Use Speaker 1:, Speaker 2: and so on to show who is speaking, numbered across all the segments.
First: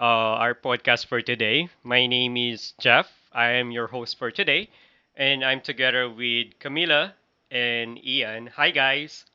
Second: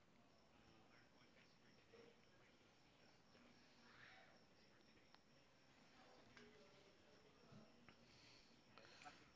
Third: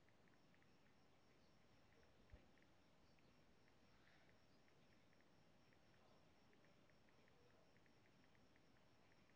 Speaker 1: uh, our podcast for today. My name is Jeff. I am your host for today, and I'm together with Camila and Ian. Hi, guys.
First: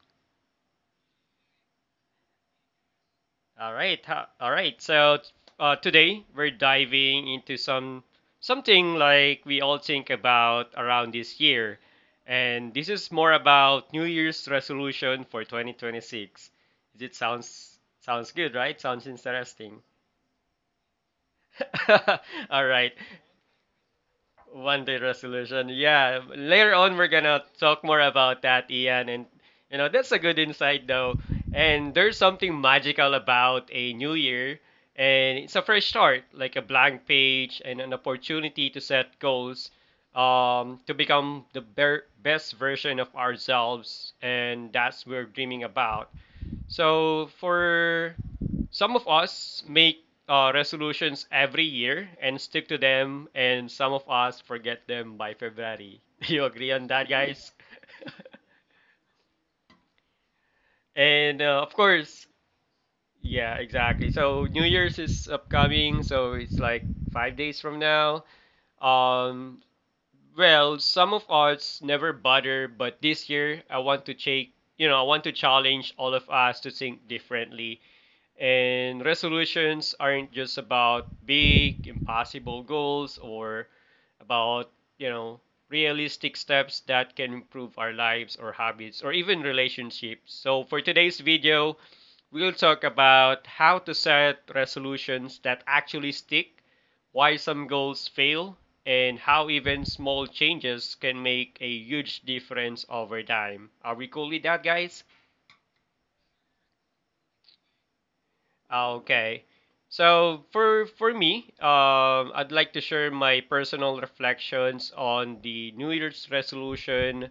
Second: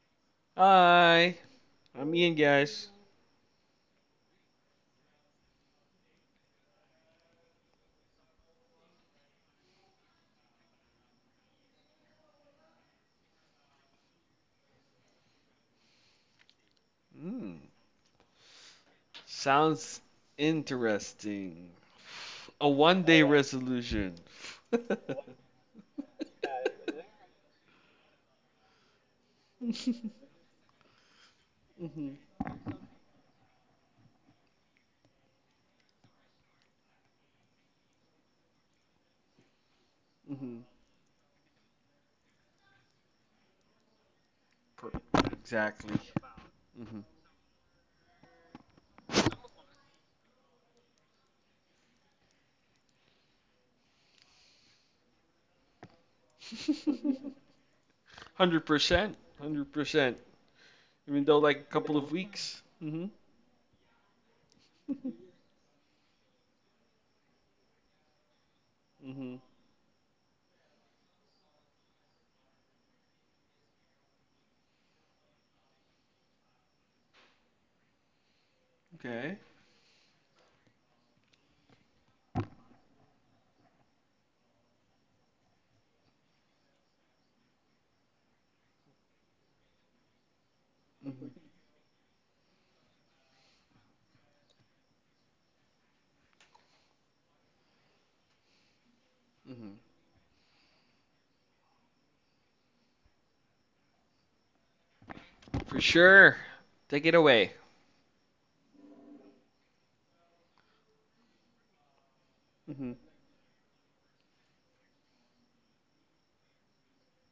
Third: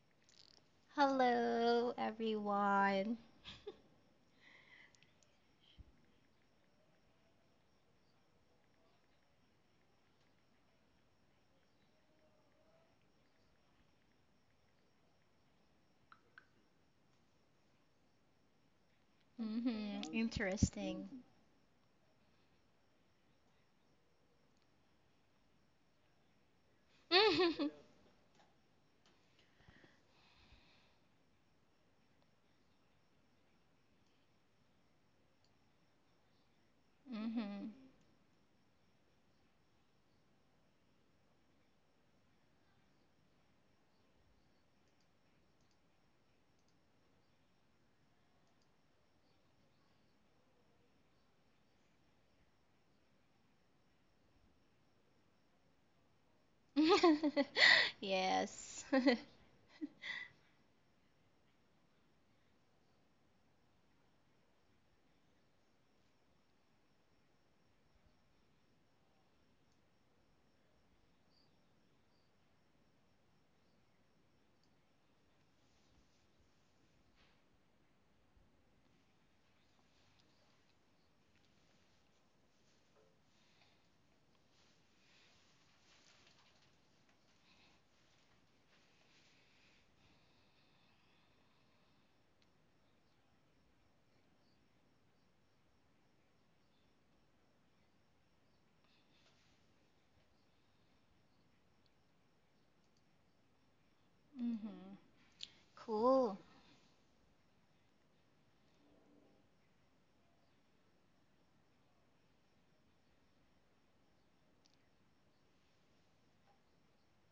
Speaker 2: Hi,
Speaker 3: Hello,
Speaker 2: I'm Ian, guys.
Speaker 3: everyone.
Speaker 1: All right. All right. So today we're diving into something like we all think about around this year, and this is more about New Year's resolution for 2026. It
Speaker 2: Hmm,
Speaker 1: sounds good, right? Sounds interesting.
Speaker 2: sounds
Speaker 3: Hmm. Interesting.
Speaker 2: interesting.
Speaker 1: All
Speaker 2: A
Speaker 1: right.
Speaker 2: one day resolution.
Speaker 1: One day resolution. Yeah. Later on, we're going to
Speaker 3: Hmm.
Speaker 1: talk more about that, Ian. And, you know, that's a good insight, though. And
Speaker 2: Hmm.
Speaker 1: there's something magical about a new year. And it's a fresh start, like a blank page and an opportunity to set goals
Speaker 2: Hmm.
Speaker 1: to become the best version of ourselves. And that's what we're dreaming
Speaker 2: Exactly.
Speaker 1: about.
Speaker 2: Hmm.
Speaker 1: So for some of us make resolutions every year and stick to them, and some of us forget them by February. Do you agree on that,
Speaker 3: Hmm.
Speaker 1: guys?
Speaker 3: Yes.
Speaker 2: 100%. 100%. Even though,
Speaker 1: And
Speaker 2: like, a
Speaker 1: of
Speaker 2: couple of
Speaker 1: course,
Speaker 2: weeks. Hmm.
Speaker 1: yeah, exactly. So New Year's is upcoming, so it's like 5 days from now.
Speaker 2: Hmm.
Speaker 1: Um, well, some of us never bother, but this year I want to take, you know, I want to challenge all of us to think differently. And
Speaker 2: Okay.
Speaker 1: resolutions aren't just about big, impossible goals or about, you know, realistic steps that can improve our lives or habits or even relationships. So, for today's
Speaker 2: Hmm.
Speaker 1: video, we'll talk about how to set resolutions that actually stick, why some goals fail, and how
Speaker 2: Hmm.
Speaker 1: even small changes can make a huge difference over time. Are we cool with that,
Speaker 3: Hmm.
Speaker 1: guys?
Speaker 2: For
Speaker 3: Cool.
Speaker 2: sure. Take it away.
Speaker 1: Ah, okay. So for me, I'd like to
Speaker 2: Hmm.
Speaker 1: share my personal reflections on the New Year's resolution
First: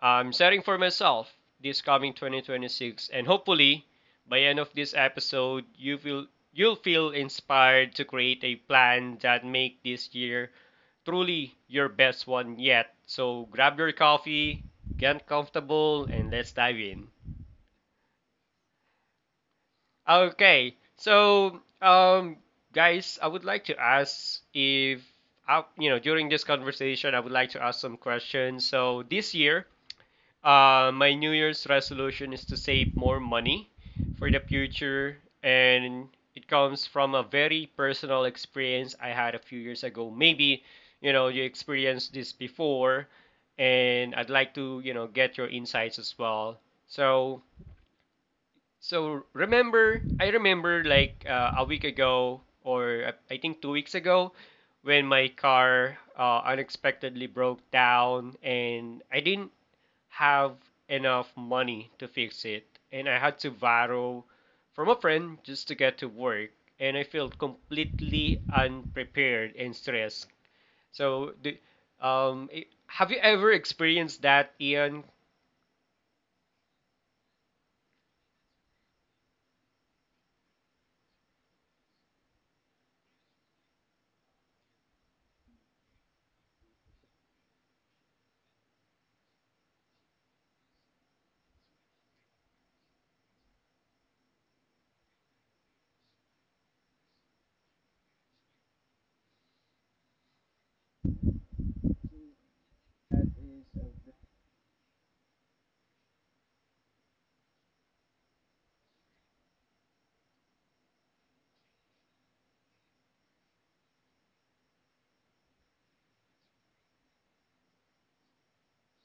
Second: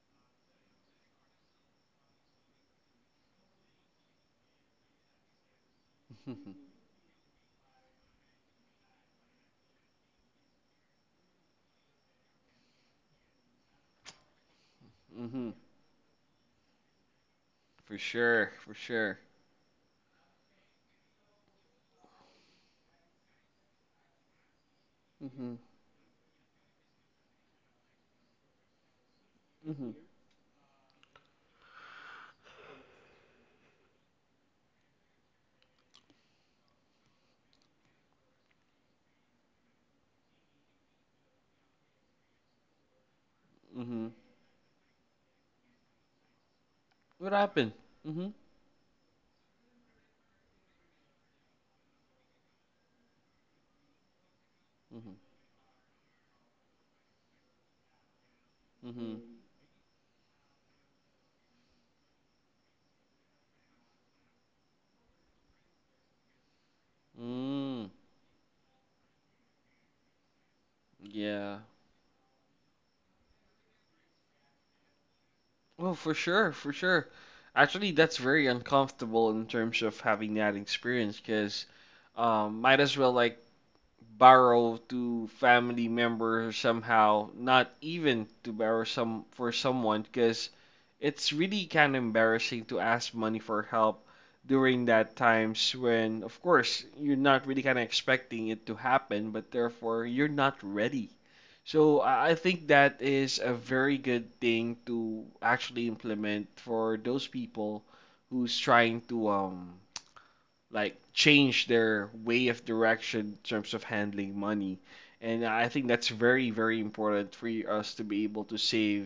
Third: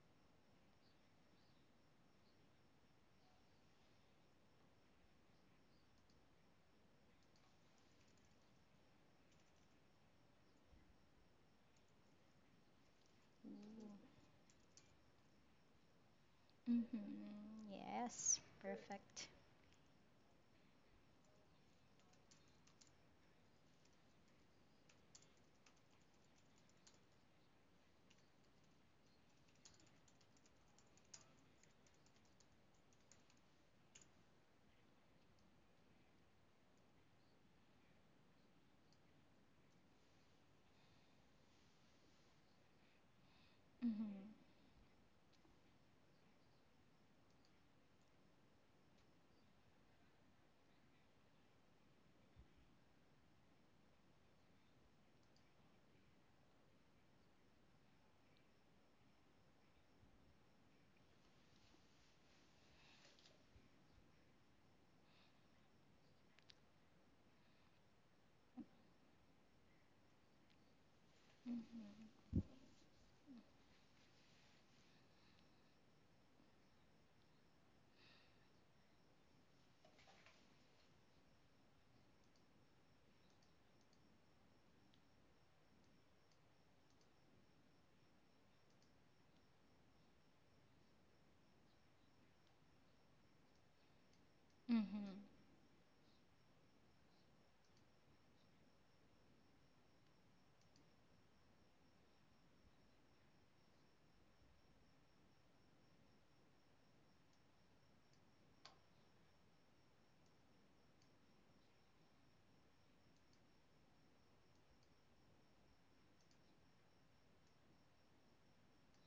Speaker 1: I'm setting for myself this coming 2026, and hopefully by end of this episode, you'll feel inspired to create a plan that make this year truly your best one yet. So grab your coffee, get
Speaker 2: Hmm.
Speaker 1: comfortable, and let's dive
Speaker 3: Hmm.
Speaker 1: in.
Speaker 2: For
Speaker 3: Yes.
Speaker 2: sure. For sure.
Speaker 3: Perfect.
Speaker 1: Okay, so guys, I would like to ask if
Speaker 2: Hmm.
Speaker 1: I, you know, during this conversation, I would like to ask some questions. So this year,
Speaker 2: Hmm.
Speaker 1: my New Year's resolution is to save more money for the future, and it comes from a very personal experience I had a few years ago. Maybe, you know, you experienced this before,
Speaker 2: Hmm.
Speaker 1: and I'd
Speaker 3: Hmm.
Speaker 1: like to, you know, get your insights as well.
Speaker 2: What
Speaker 1: So
Speaker 2: happened? Hmm.
Speaker 1: so remember, I remember like a week ago or I think 2 weeks ago when
Speaker 2: Mhm.
Speaker 1: my car unexpectedly broke down and I
Speaker 2: Mhm.
Speaker 1: didn't have enough money to fix it and I had to borrow from a friend just to get to work and I felt
Speaker 2: Mm.
Speaker 1: completely unprepared and stressed. So do,
Speaker 2: Yeah.
Speaker 1: have you ever experienced that, Ian?
Speaker 2: Well, for sure, for sure. Actually, that's very uncomfortable in terms of having that experience because might as well like borrow to family members somehow, not even to borrow some for someone, because it's really kind of embarrassing to ask money for help during
Speaker 3: Hmm.
Speaker 2: that times when, of course, you're not really kind of expecting it to happen, but therefore you're not ready. So I think that is a very good thing to actually implement for those people who's trying to like change their way of direction in terms of handling money. And I think that's very, very important for us to be able to save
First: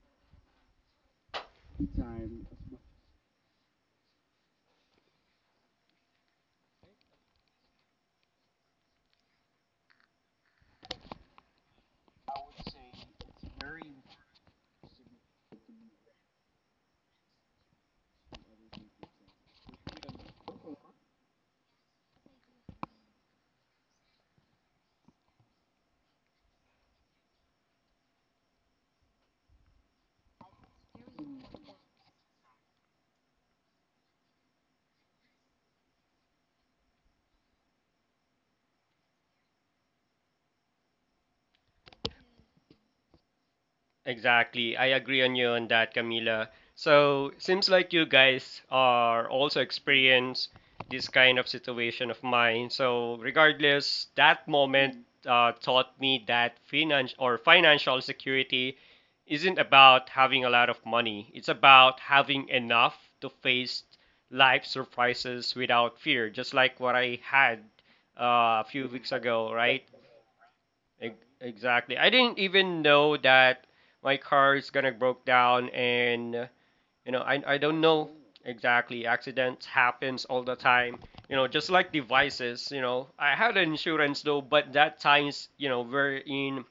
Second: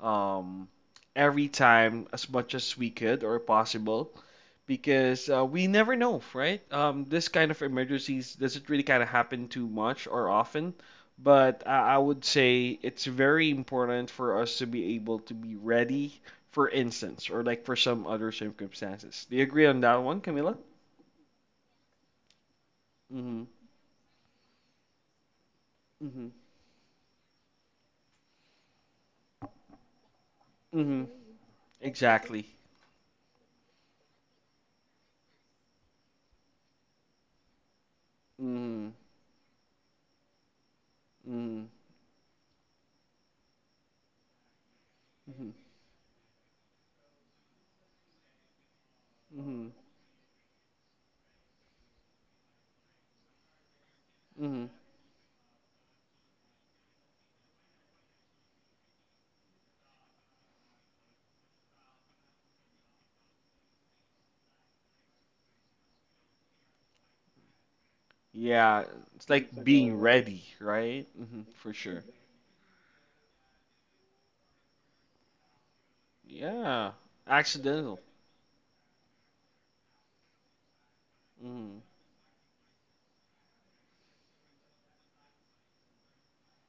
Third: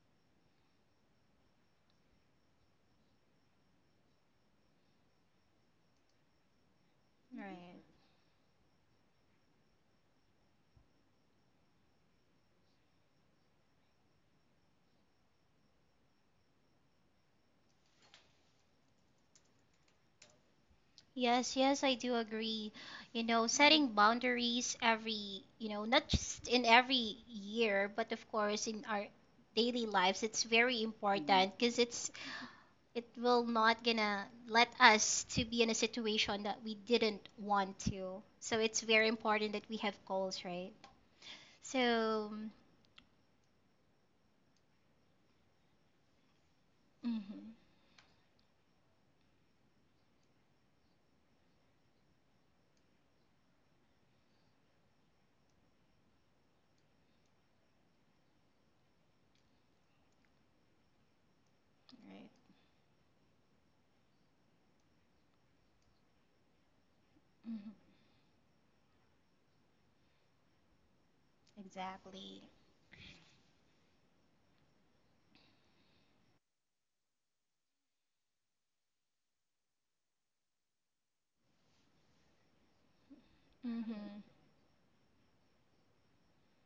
Speaker 2: um, every time as much as we could or possible because we never know, right? This kind of
Speaker 3: Right.
Speaker 2: emergencies doesn't really kind of happen too much or often. But I would say it's very important for us to be able to be ready for instance or like for some other circumstances. Do you agree on that one, Camila?
Speaker 3: Yes, yes, I do agree. You know,
Speaker 2: Mm-hmm.
Speaker 3: setting boundaries every, you know, not
Speaker 2: Mhm.
Speaker 3: just in every year, but of course in our daily lives, it's very
Speaker 2: Mhm.
Speaker 3: important because
Speaker 2: Exactly.
Speaker 3: it will not gonna let us to be in a situation that we didn't want to. So it's
Speaker 2: Mhm.
Speaker 3: very important that we have goals, right?
Speaker 2: Mhm.
Speaker 3: So,
Speaker 1: Exactly. I agree on you
Speaker 2: Mhm.
Speaker 1: on that, Camila. So,
Speaker 3: hmm,
Speaker 1: seems like you guys are also
Speaker 2: Mhm.
Speaker 1: experience this kind of situation of mine. So, regardless, that
Speaker 2: Mhm.
Speaker 1: moment taught me that finance or financial security isn't about having a lot of money. It's about
Speaker 3: right.
Speaker 1: having enough to face life surprises without fear, just like what I had
Speaker 3: Hmm.
Speaker 1: a
Speaker 2: Yeah,
Speaker 1: few weeks
Speaker 2: it's like
Speaker 1: ago,
Speaker 2: like
Speaker 1: right?
Speaker 2: being ready, right?
Speaker 1: Ex-
Speaker 2: Mhm. For
Speaker 1: Exactly.
Speaker 2: sure.
Speaker 1: I didn't
Speaker 3: Exactly.
Speaker 1: even know that my car is gonna broke down, and
Speaker 2: Yeah.
Speaker 1: you know, I don't
Speaker 2: Accidental.
Speaker 1: know exactly. Accidents happens all the time. You know, just
Speaker 2: Mhm.
Speaker 1: like devices. You know, I had an insurance
Speaker 3: Hmm.
Speaker 1: though, but that times you know we're in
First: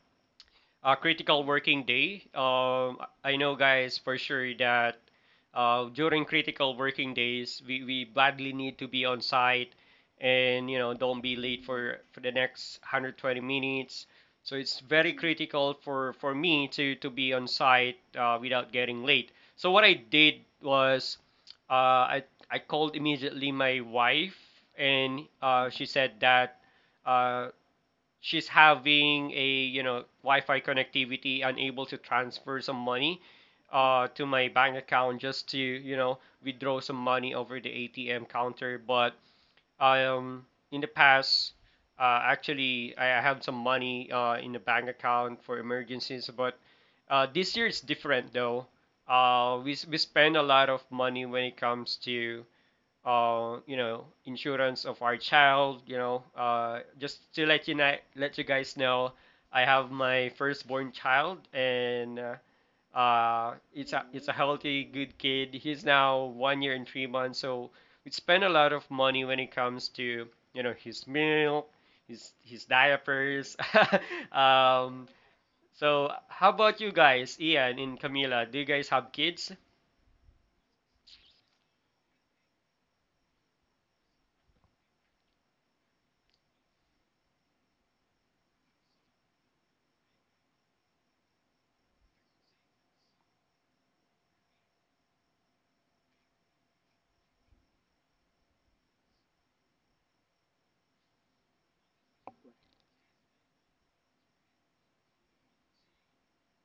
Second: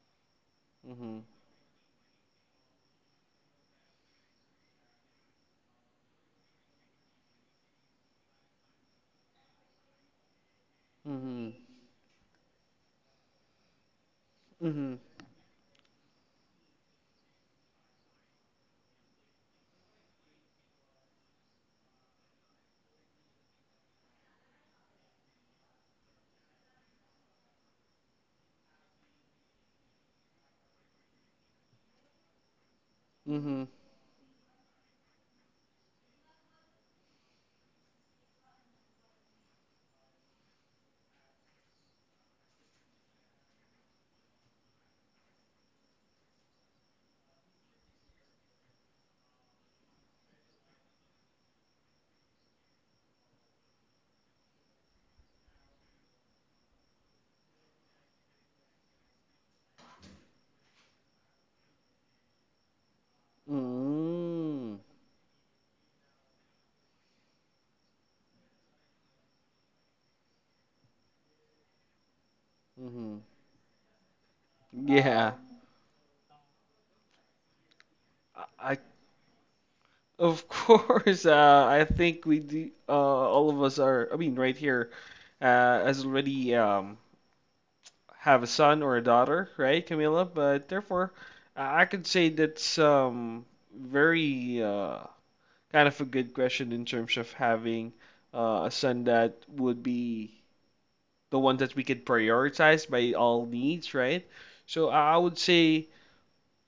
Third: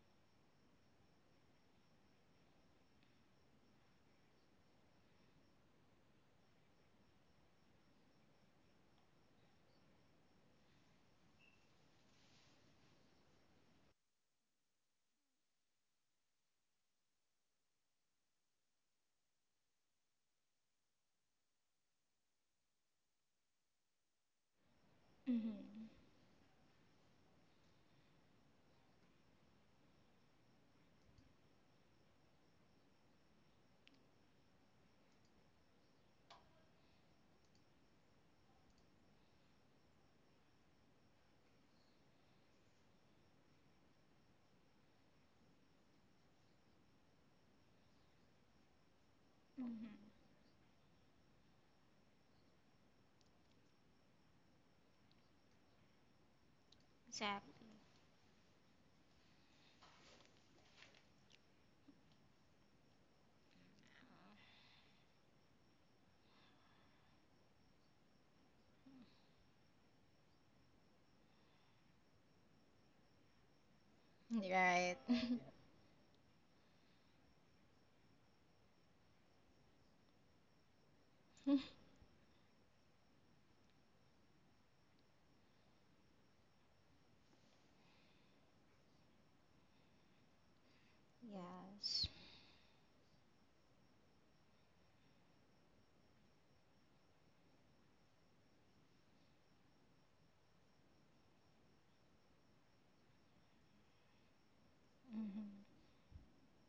Speaker 1: a
Speaker 2: Mhm.
Speaker 1: critical working day. I know, guys, for sure that during critical working days, we badly need to be on site and, you know, don't be
Speaker 2: Mhm.
Speaker 1: late for the next 120 minutes. So it's
Speaker 2: Mhm.
Speaker 1: very critical for me to be on site without getting late. So what I did was uh, I, I called immediately my wife and she
Speaker 3: Hmm.
Speaker 1: said that uh, she's having a you know Wi-Fi connectivity, unable to transfer some money
Speaker 2: Mhm.
Speaker 1: to my bank account just to you know withdraw some money over the ATM counter. But in the past, actually I have some money in the bank account for emergencies. But this year is different though. Uh, we
Speaker 3: Hmm.
Speaker 1: we spend a lot of money when it comes to you know, insurance of our child, you know, just to
Speaker 3: Exactly.
Speaker 1: let you know, let you guys know, I have my firstborn child, and it's a
Speaker 2: Mhm.
Speaker 1: healthy, good kid. He's now 1 year and 3 months, so we spend a lot of money when it comes to you know his milk, his
Speaker 2: Mhm.
Speaker 1: diapers.
Speaker 3: Right.
Speaker 1: um,
Speaker 2: Yeah.
Speaker 1: so how about you guys, Ian and
Speaker 2: um
Speaker 1: Camila? Do you
Speaker 2: I, I
Speaker 1: guys have kids?
Speaker 2: of course
Speaker 3: Yes.
Speaker 2: I think we do, all of us are, I mean, right here uh has already have a son or a daughter, right, Camila? But therefore, I could say that's very kind of a good question in terms of having a son that would be the one that we could prioritize by all needs, right? So I would
Speaker 3: Hmm.
Speaker 2: say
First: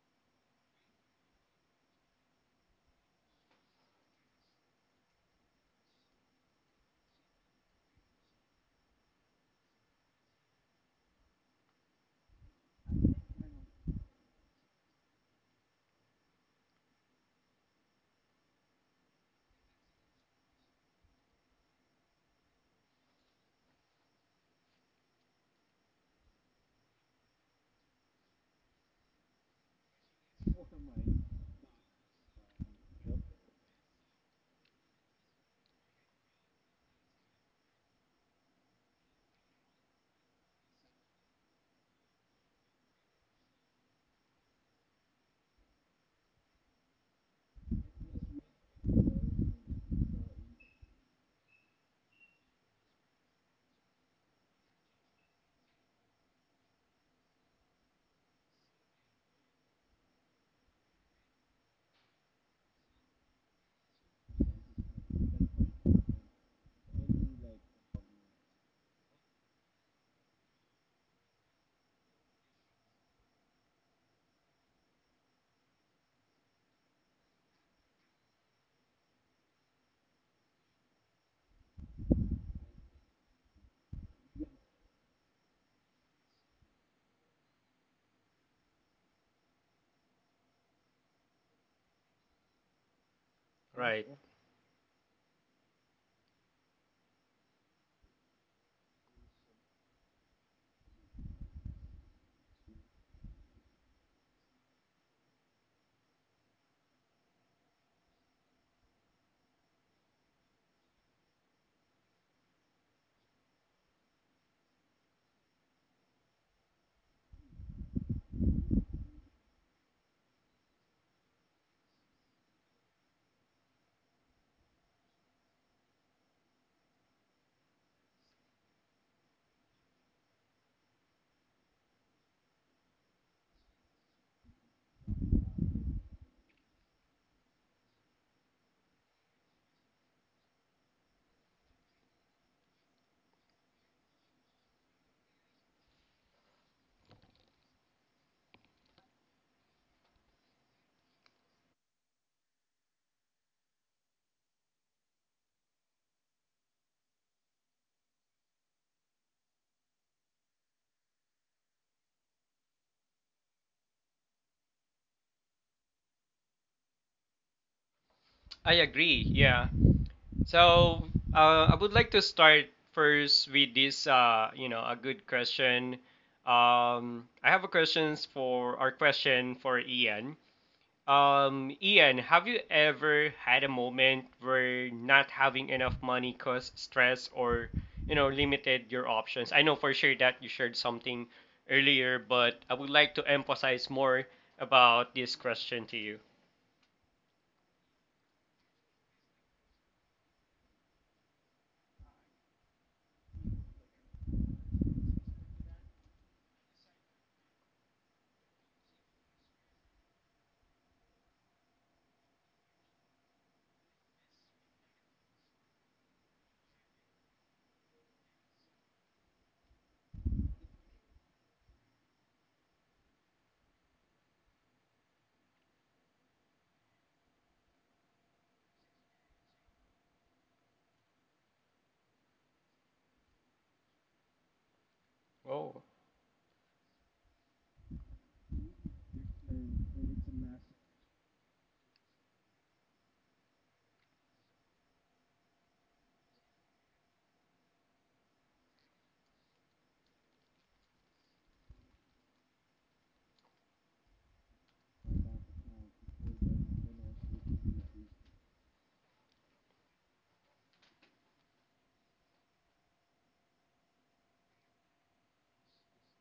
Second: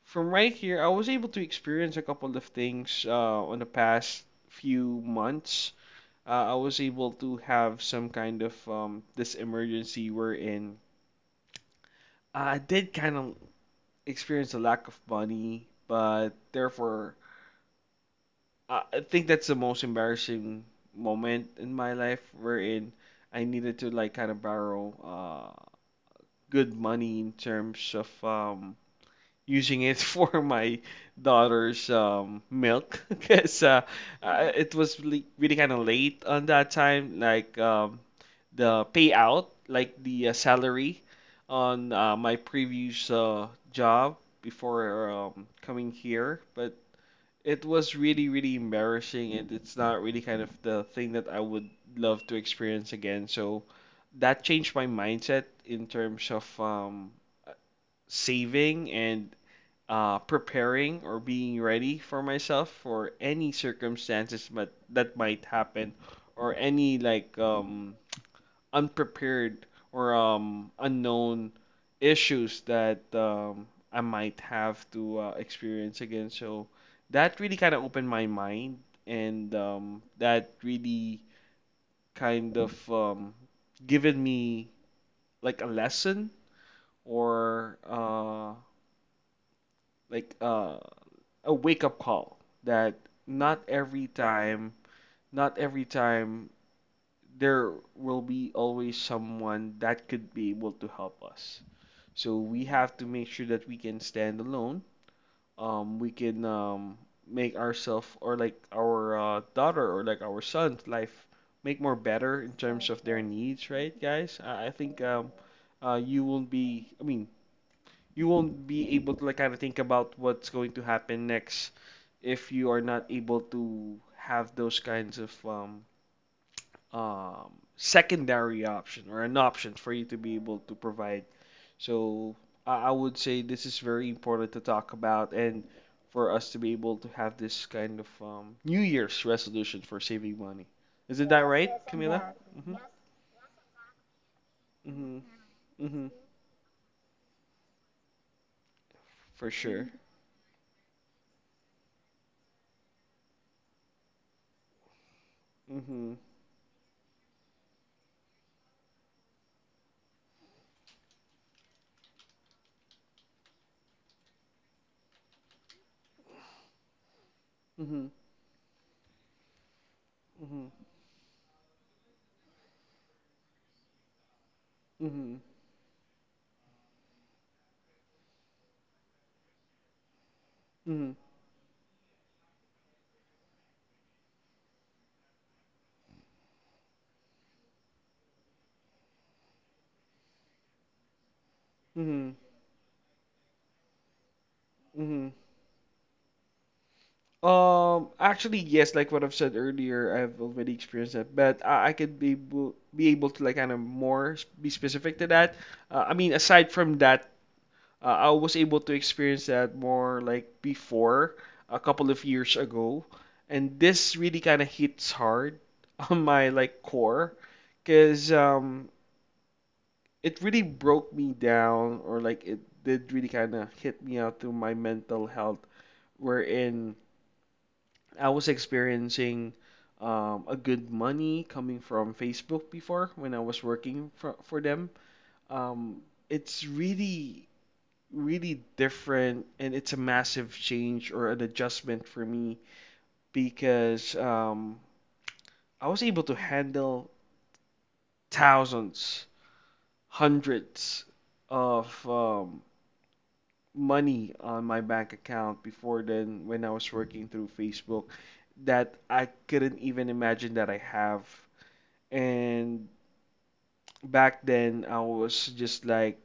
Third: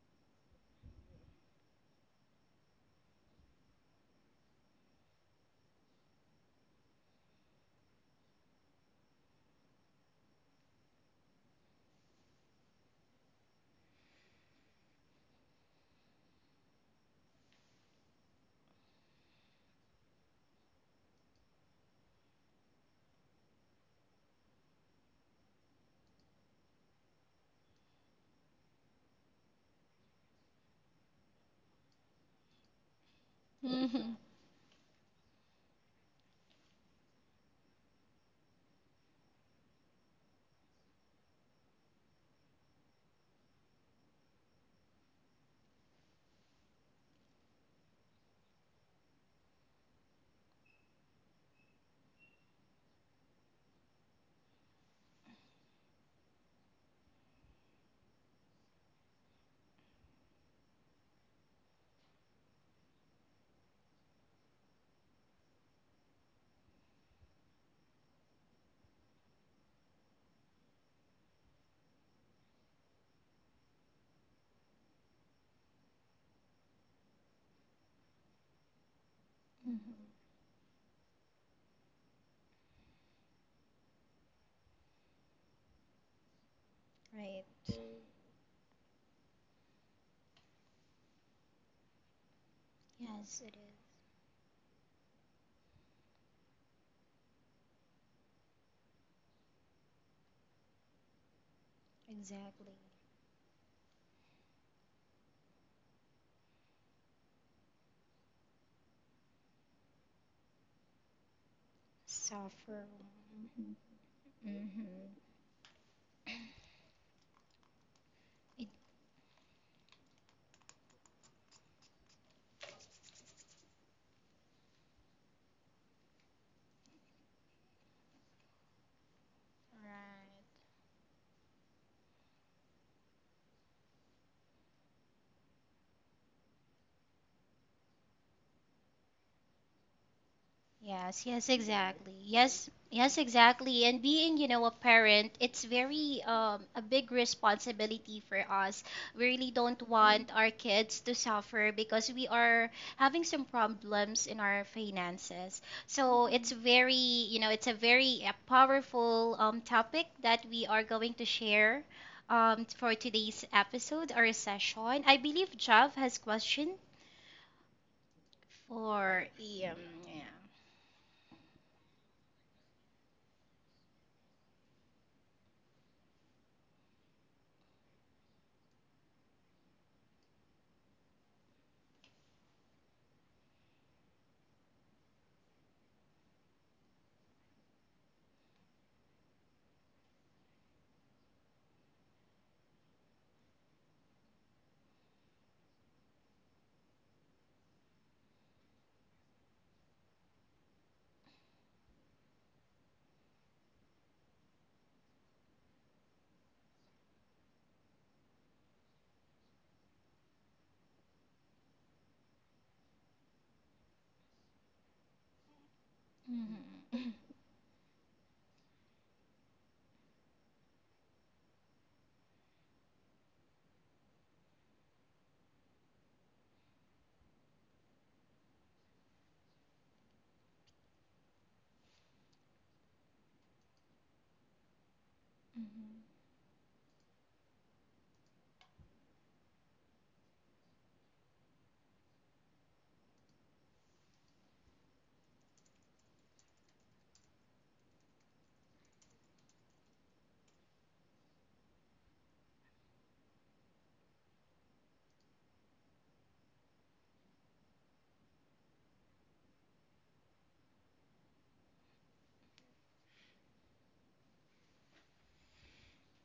Speaker 2: from right here, I was able to experience a couple of things on the past few months. I was able to have some kind of this emergency wherein I did kind of experienced a lack of money, but therefore, I think that's the most embarrassing moment in my life wherein I needed to like kind of borrow uh good money in terms of using it for my daughter's milk because
Speaker 3: Hmm.
Speaker 2: it was really, really kind of late on that time like the payout, like the salary on my previous job before coming here, but it was really, really embarrassing, and it's not really kind of the thing that I would love to experience again. So that changed my mindset in terms of saving and preparing or being ready for myself for any circumstances but that might happen or any like unprepared or unknown issues that I might have to experience again. So that really kind of opened my mind, and
Speaker 3: Hmm.
Speaker 2: that really kind of given me like a lesson
Speaker 3: Right.
Speaker 2: or like a wake up call that
Speaker 3: Yes, it
Speaker 2: not
Speaker 3: is.
Speaker 2: every
Speaker 1: Right.
Speaker 2: time, not every time there will be always someone that could be able to help us. So we
Speaker 3: Exactly.
Speaker 2: have to make sure that we can stand alone. We can make ourselves or like our daughter or like our son's life make more better in
Speaker 3: Suffer.
Speaker 2: terms of their needs,
Speaker 3: Hmm.
Speaker 2: right, guys? I think
Speaker 3: Hmm.
Speaker 2: you won't be. I mean, you won't
Speaker 3: It,
Speaker 2: be able to like kind of think about what's going to happen next if you are not able to have those kinds of secondary option or an option for you to be
Speaker 3: right.
Speaker 2: able to provide. So I would say this is very important to talk about and for us to be able to have this kind of New Year's resolution for saving money. Isn't
Speaker 3: Yes,
Speaker 2: that
Speaker 3: yes, right?
Speaker 2: right,
Speaker 3: Exactly.
Speaker 2: Camila? Yeah.
Speaker 3: Yes,
Speaker 2: Mm-hmm.
Speaker 3: yes, exactly. And being, you know, a
Speaker 2: Mm-hmm.
Speaker 3: parent, it's
Speaker 2: Mm-hmm.
Speaker 3: very a big responsibility for us. We
Speaker 2: For
Speaker 3: really don't
Speaker 2: sure.
Speaker 3: want our kids to suffer because we are having some problems in our finances.
Speaker 2: Mm-hmm.
Speaker 3: So it's a very powerful topic that we are going to share for today's episode or session. I believe Jav has question
Speaker 2: Mm-hmm.
Speaker 1: I
Speaker 3: for,
Speaker 1: agree. Yeah.
Speaker 3: yeah.
Speaker 2: Mm-hmm.
Speaker 1: So I would like to start first with this, you know, a good
Speaker 2: Mm-hmm.
Speaker 1: question. I have a question for Ian.
Speaker 2: Mm-hmm.
Speaker 1: Ian, have you ever had a moment where not having enough money caused stress or, you know, limited your options? I know for sure that you shared something earlier,
Speaker 2: Mm-hmm.
Speaker 1: but I would like to emphasize more about
Speaker 2: Mm-hmm.
Speaker 1: this question to you.
Speaker 2: Actually, yes, like what I've said earlier, I've already experienced that, but I could be able to like kind of more be specific to that. I mean, aside from that, I was able to experience that more like before, a couple of years ago, and this really kind of hits hard on my
Speaker 3: Mhm.
Speaker 2: like core, because it really broke me down, or like it did really kind of hit me out to my mental health, wherein I was experiencing a good money coming from Facebook before when I was working for them.
Speaker 1: Oh,
Speaker 2: Um,
Speaker 3: Mhm.
Speaker 2: it's really different, and it's a massive change or an adjustment for me because I was able to handle thousands, hundreds of money on my bank account before then when I was working through Facebook that I couldn't even imagine that I have. And back then, I was just like,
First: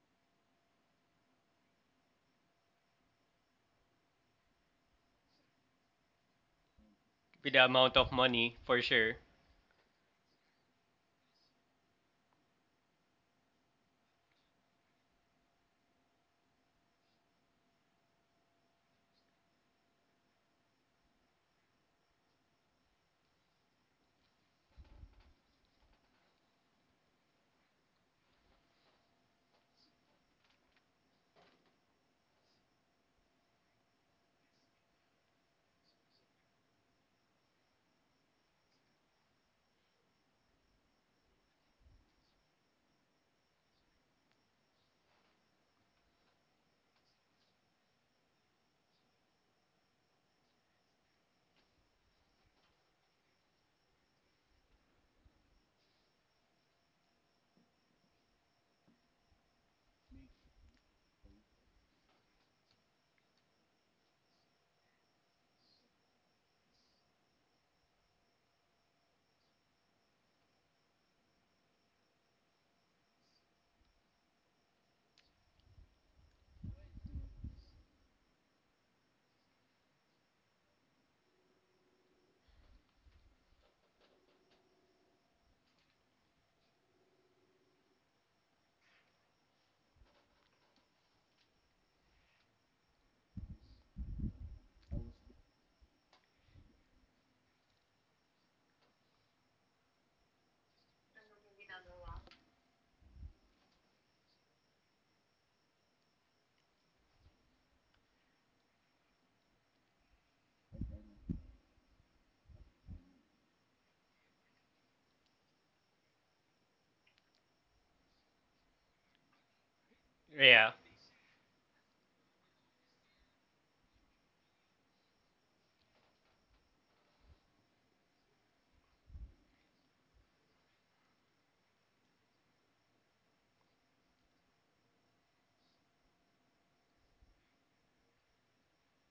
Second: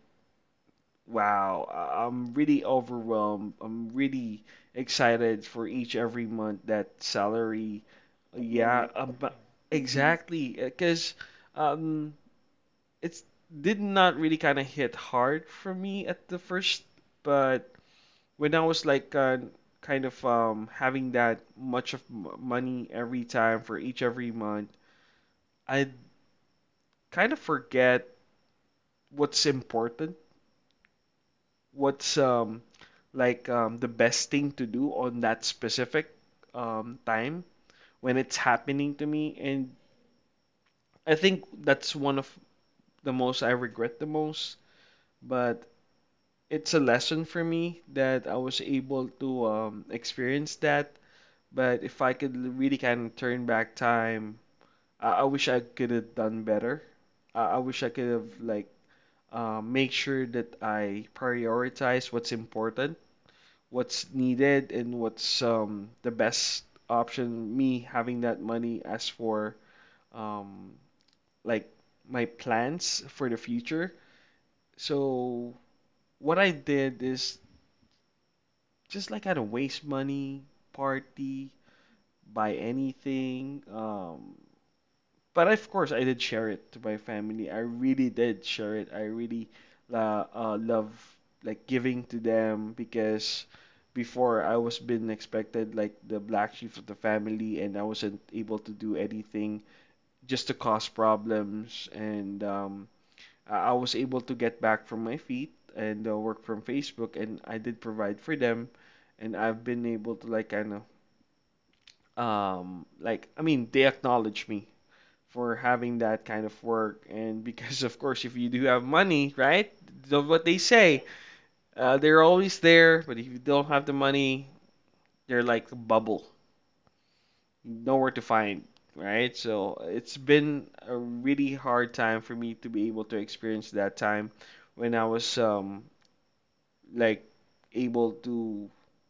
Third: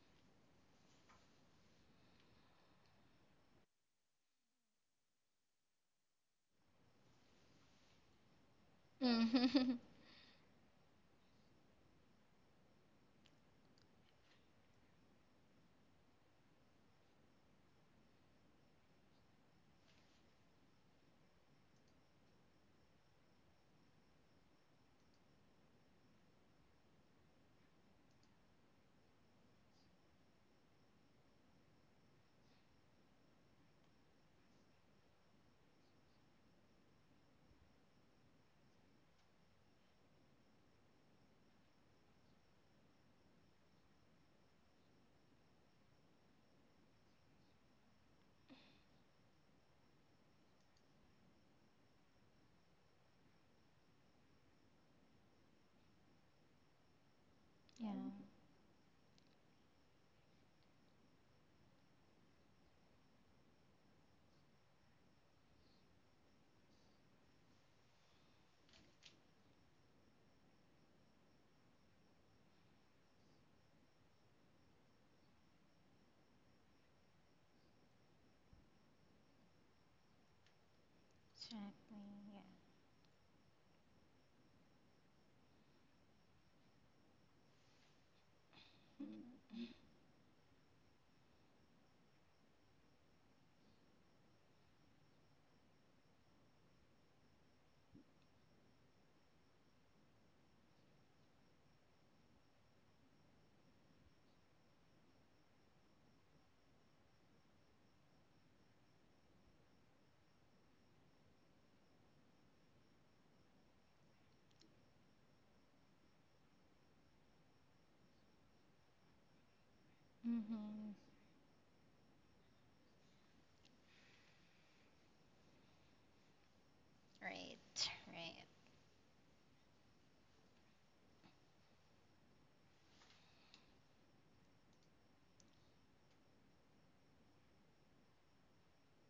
Speaker 2: wow, I'm really overwhelmed. I'm really excited for each every month that
Speaker 1: with the
Speaker 2: salary.
Speaker 1: amount of money, for
Speaker 2: Yeah, um,
Speaker 1: sure.
Speaker 2: but-
Speaker 3: Mhm.
Speaker 2: exactly, because um, it's did not really kind of hit hard for me at the first, but when I was like kind of having that much of m money every time for each every month, I kind of forget what's important, what's like the best thing to do on that specific time when it's happening to me. And I think that's one of the most I regret the most, but it's a lesson for me that I was able to experience that. But if I could really kind of turn back time, I wish I could have done better. I wish I could have
Speaker 3: Yeah.
Speaker 2: like make sure that I prioritize what's important, what's needed, and what's the best option me having that money as for um like my plans for the future. So what I did is just like I don't waste money, party, buy anything. But of course, I did share it to my family. I really did share it. I really la love like giving to them because before I was being expected like the black sheep of the family, and I wasn't able to do anything just to cause problems. And I was able to get back from my feet and work from Facebook, and I did provide for them, and I've been able to like kind of like, I mean, they acknowledge me for having that kind of work. And because, of course, if you do have money, right? What they
Speaker 1: Yeah.
Speaker 3: Mhm.
Speaker 2: say, they're always there, but if you don't have the money, they're like a bubble,
Speaker 3: Right,
Speaker 2: nowhere to
Speaker 3: right,
Speaker 2: find, right? So it's been a really hard time for me to be able to experience that time when I was like able to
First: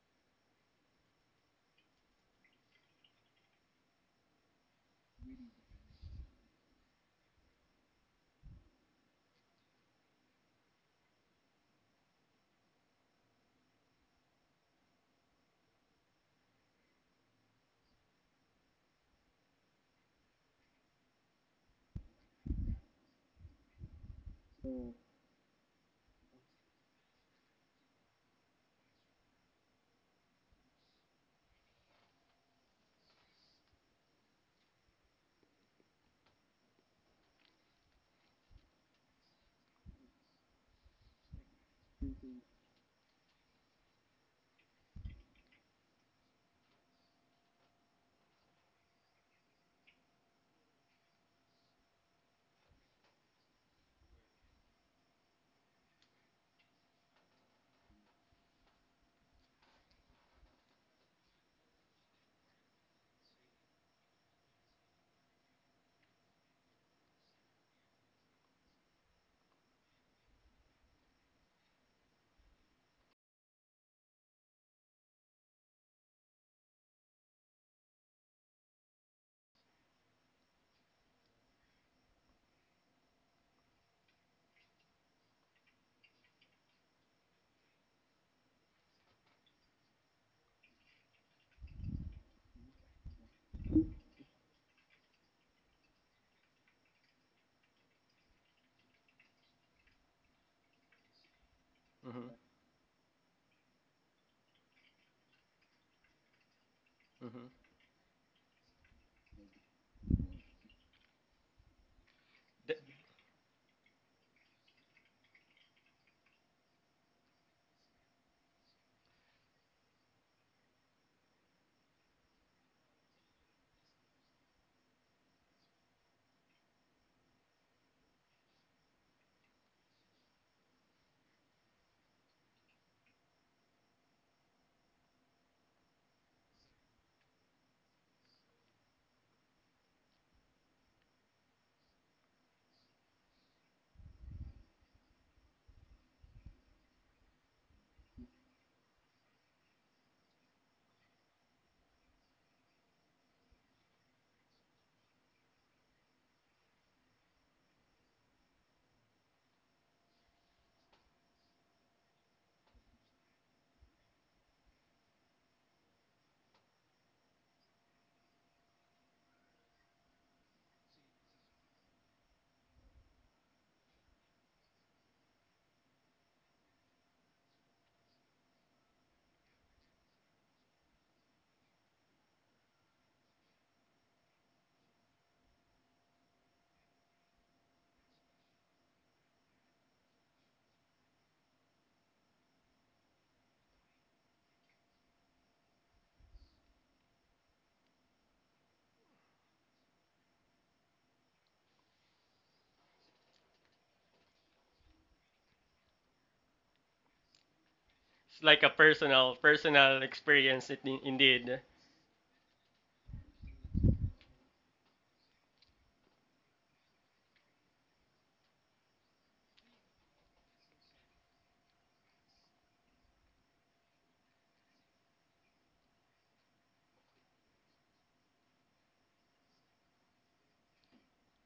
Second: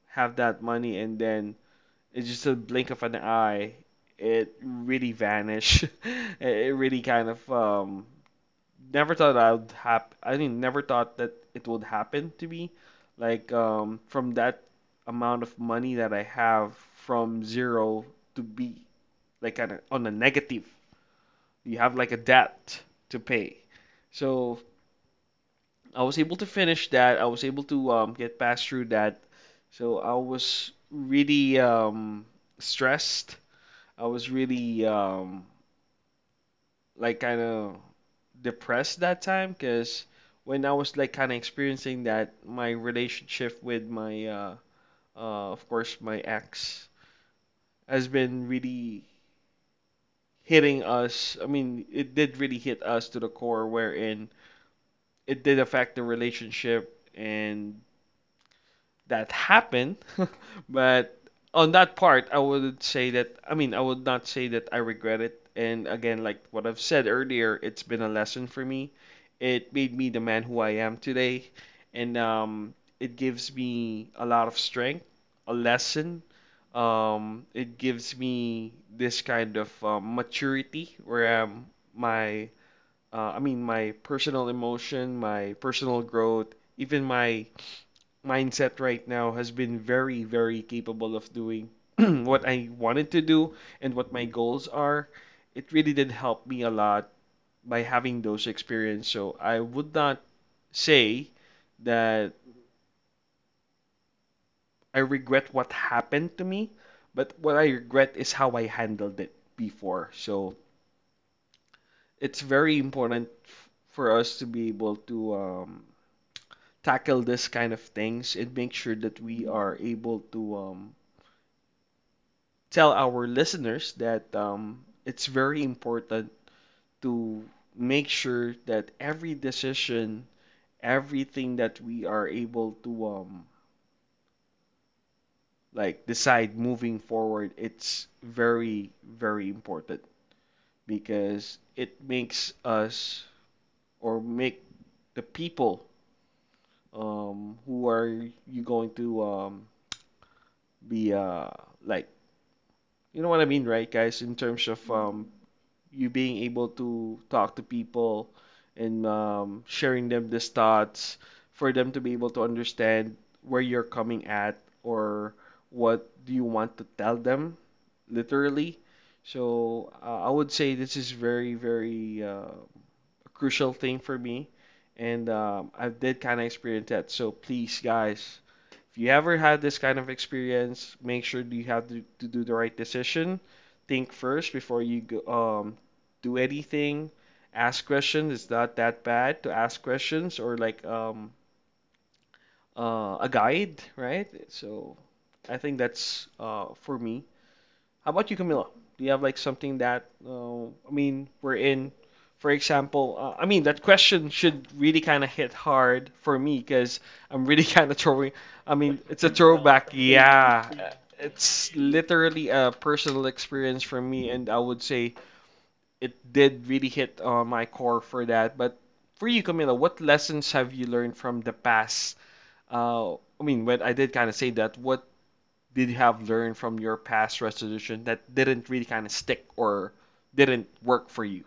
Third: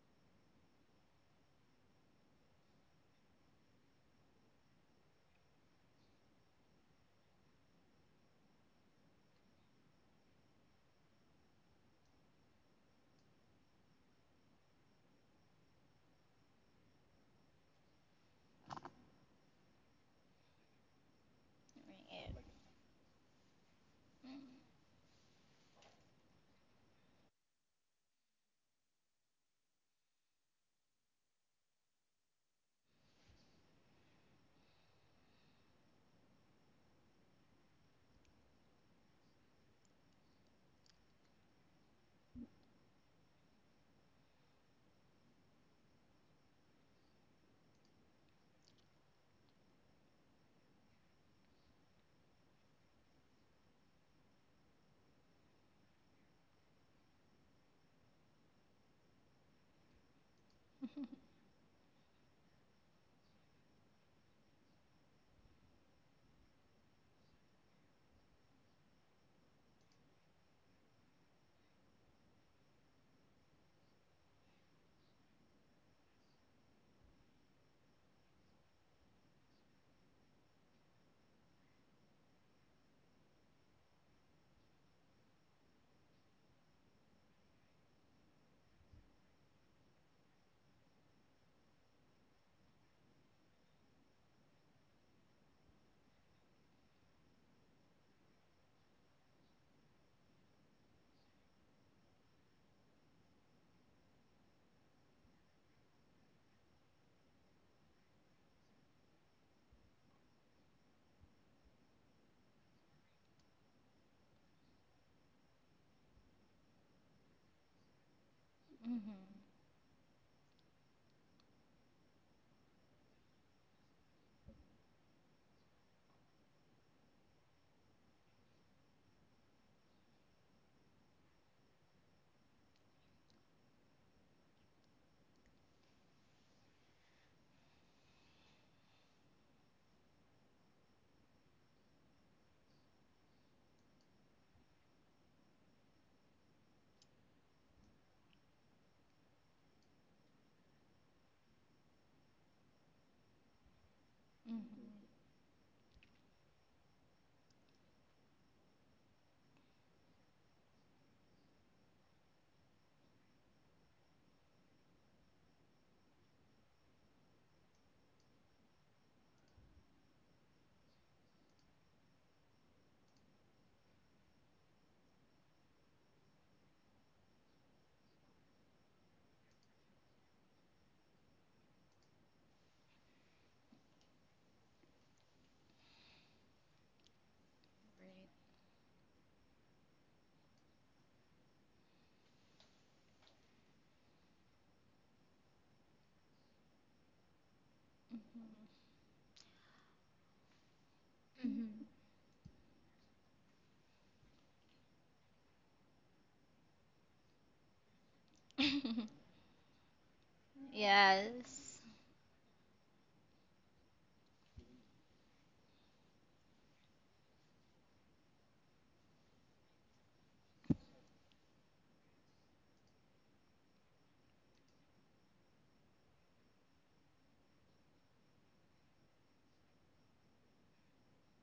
Speaker 2: have that money, and then it's just a blink of an eye, it really vanished. It really kind of never thought I'd hap I mean, never thought that it would happen to me. Like from that amount of money that I have from zero to be like on a negative. You have like a
Speaker 3: right.
Speaker 2: debt to pay.
Speaker 3: Mhm.
Speaker 2: So I was able to finish that. I was able to get past through that. So I was really stressed. I was really like kind of depressed that time because when I was like kind of experiencing that, my relationship with my of course my ex has been really hitting us. I mean, it did really hit us to the core, wherein it did affect the relationship and that happened. But on that part, I would say that, I mean, I would not say that I regret it. And again, like what I've said earlier, it's been a lesson for me. It made me the man who I am today, and it gives me a lot of strength, a lesson. It gives me this kind of maturity where my I mean, my personal emotion, my personal growth, even my mindset right now has been very, very capable of doing what I wanted to do and what my goals are. It really did help me a lot by having those experiences. So I would not say
Speaker 1: hmm
Speaker 2: that I regret what happened to me, but what I regret is how I handled it before. So it's very
Speaker 1: Th-
Speaker 2: important for us to be able to tackle this kind of things, and make sure that
Speaker 3: Mhm.
Speaker 2: we are able to tell our listeners that it's very important to make sure that every decision, everything that we are able to like decide moving forward, it's very, very important because it makes us or make the people who are you going to be like you know what I mean, right, guys? In terms of
Speaker 3: Mhm.
Speaker 2: you being able to talk to people and sharing them these thoughts for them to be able to understand where you're coming at or what do you want to tell them literally. So I would say this is very, very crucial thing for me, and I did kind of experience that. So please, guys, if you ever had this kind of experience, make sure you have to do the right decision. Think first before you go, um, do anything. Ask questions. It's not that bad to ask questions or like a guide, right? So I think that's for me. How about you, Camila?
Speaker 3: Mm.
Speaker 2: Do you have like something that I mean we're
Speaker 3: Mhm.
Speaker 2: in? For example, I mean that question should really kind of hit hard for me because I'm really kind of throwing.
Speaker 1: It's like a
Speaker 2: I mean,
Speaker 3: Mhm.
Speaker 2: it's a
Speaker 1: personal
Speaker 2: throwback.
Speaker 1: personal experience it,
Speaker 2: Yeah,
Speaker 1: indeed.
Speaker 2: it's
Speaker 3: Yes.
Speaker 2: literally a personal experience for me, and I would say it did really hit on my core for that. But for you, Camila, what lessons have you learned from the past? Uh, I mean, when I did kind of say that, what did you have learned from your past resolution that didn't really kind of stick or didn't work for you?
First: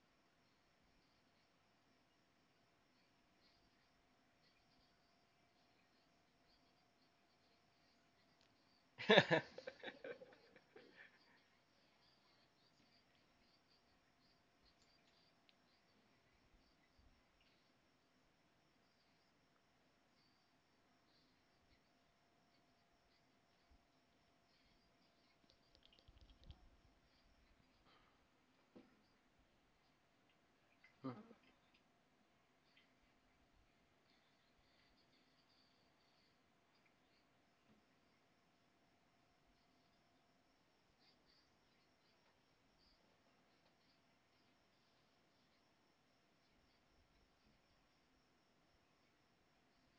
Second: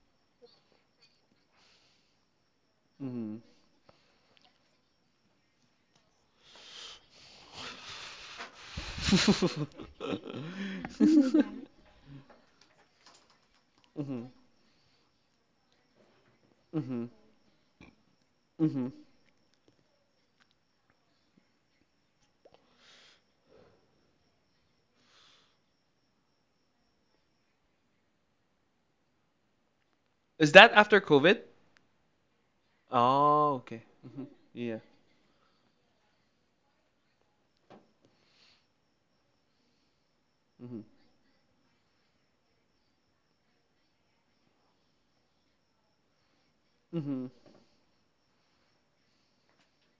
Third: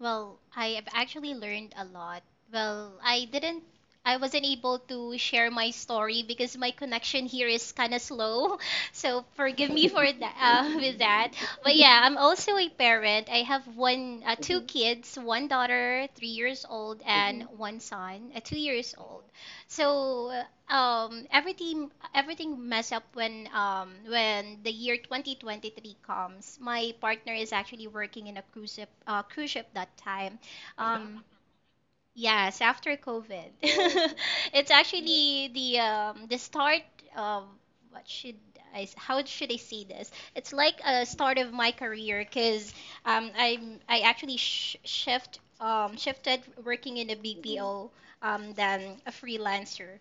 Speaker 3: Well, I have actually learned a lot. Well, I
Speaker 2: Mm-hmm.
Speaker 3: didn't, I wasn't able to share my story because my connection here is kind of slow. So forgive me for
Speaker 2: Mm-hmm.
Speaker 3: that, with that. But yeah, I'm also a parent. I have one, two, Mhm, kids, one daughter, 3 years old,
Speaker 2: Mm-hmm.
Speaker 3: and mhm, one son, two
Speaker 2: Mm-hmm.
Speaker 3: years old. So everything mess up when when the year 2023 comes. My partner is actually working in a cruise ship that time.
Speaker 2: Is that after
Speaker 3: Um,
Speaker 2: COVID?
Speaker 3: yes, after COVID,
Speaker 2: Oh, okay. Mm-hmm.
Speaker 3: it's
Speaker 2: Yeah.
Speaker 3: actually the start of what should I s- how should I say this? It's like
Speaker 2: Mm-hmm.
Speaker 3: a start of my career because um, I I actually sh shift shifted working in a
Speaker 2: Mm-hmm.
Speaker 3: BPO , than a freelancer.